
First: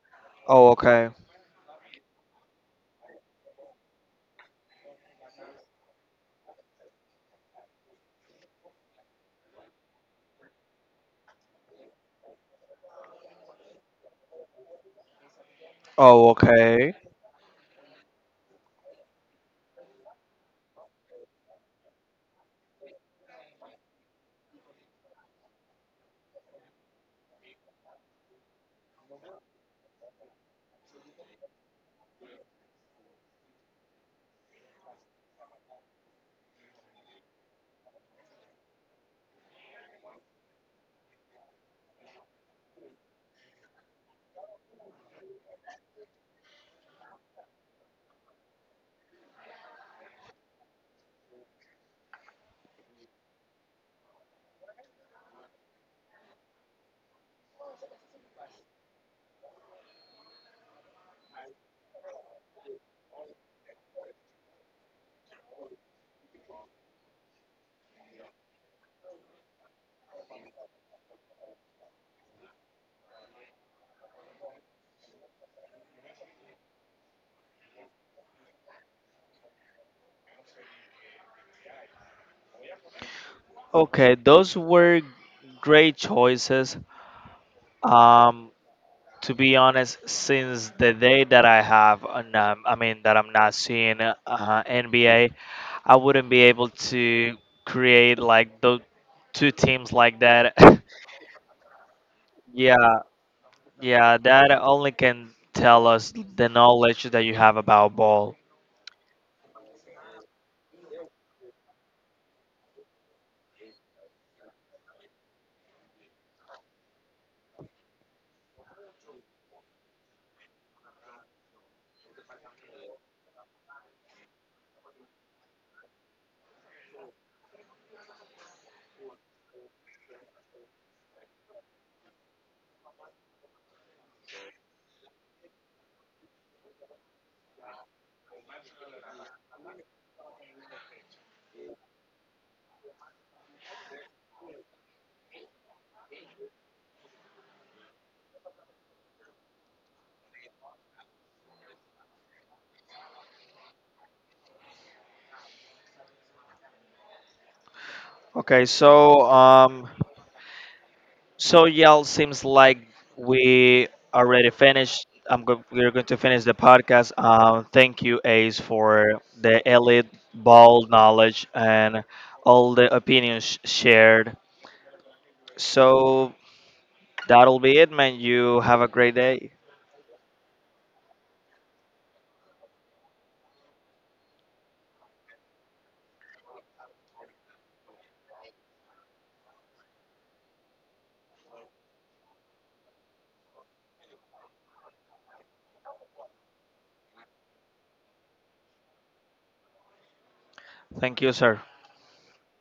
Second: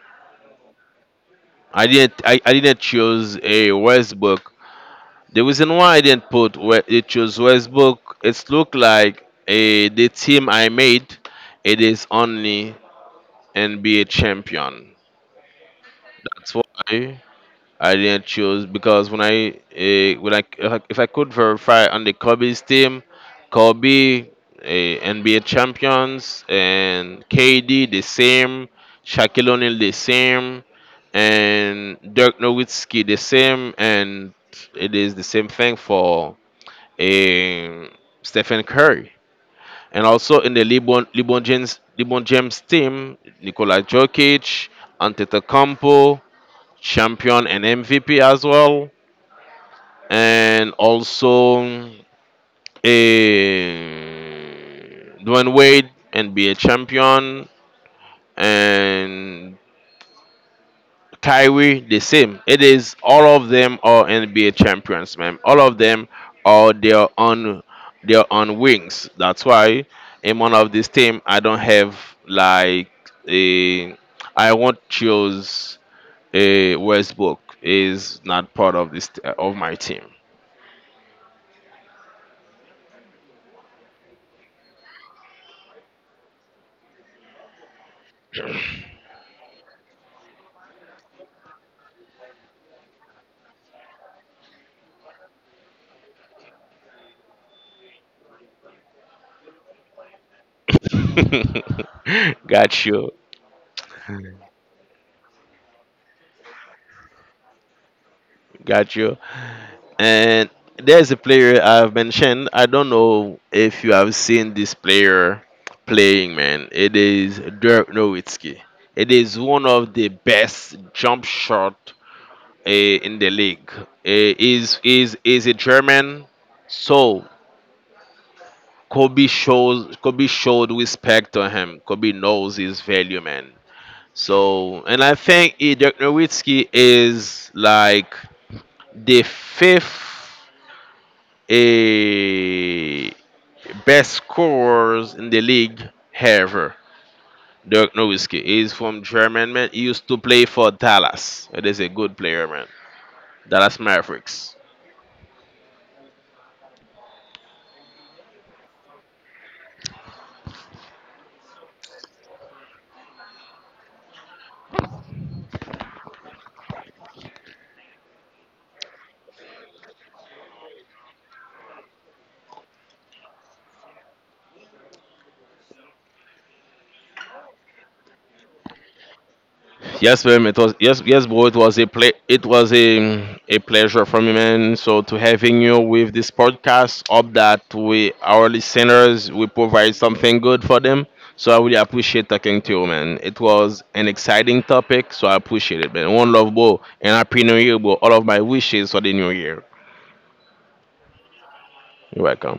S1: Oh, okay.
S2: I didn't. I didn't choose a Westbrook. The reason why I didn't put we- it chose Westbrook, it's look like a the team I made. It is only NBA champion.
S1: Oh,
S2: That's
S1: okay.
S2: why. I didn't choose because when I if, I if I could verify on the Kobe's team, Kobe, NBA champions, and KD the same, Shaquille O'Neal the same, and Dirk Nowitzki the same, and it is the same thing for um Stephen Curry. And also in the LeBron, LeBron James team, Nikola Jokic, Antetokounmpo, champion and MVP as well, and also a Dwayne Wade and be a champion, and Kyrie the same. It is all of them are NBA champions, man. All of them are their own wings. That's why in one of this team I don't have like a I won't choose a Westbrook, is not part of this of my team.
S1: Okay, those were great choices. Um, to be honest, since the day that I have, an, I mean, that I'm not seeing NBA, I wouldn't be able to create like those two teams like that.
S2: (laughs)
S1: (laughs)
S2: Got
S1: Yeah,
S2: you,
S1: yeah, that only can tell us the knowledge that you have about ball.
S2: got you. And there's a player I've mentioned. I don't know if you have seen this player playing, man. It is Dirk Nowitzki. It is one of the best jump shot in the league. Is a German, so Kobe showed respect to him. Kobe knows his value, man. So, and I think Dirk Nowitzki is like the fifth eh, best scorers in the league ever. Dirk Nowitzki is from German, man. He used to play for Dallas. It is a good player, man. Dallas Mavericks.
S1: Okay, so y'all seems like we already finished. We're going to finish the podcast. Thank you, Ace, for the elite ball knowledge and all the opinions shared. So that'll be it, man. You have a great day.
S2: Yes, ma'am. It was yes, yes, bro. It was a play. It was a pleasure for me, man. So to having you with this podcast, hope that we our listeners we provide something good for them. So I really appreciate talking to you, man. It was an exciting topic, so I appreciate it, man. One love, bro, and happy New Year, bro. All of my wishes for the new year.
S1: Thank you, sir.
S2: You're welcome.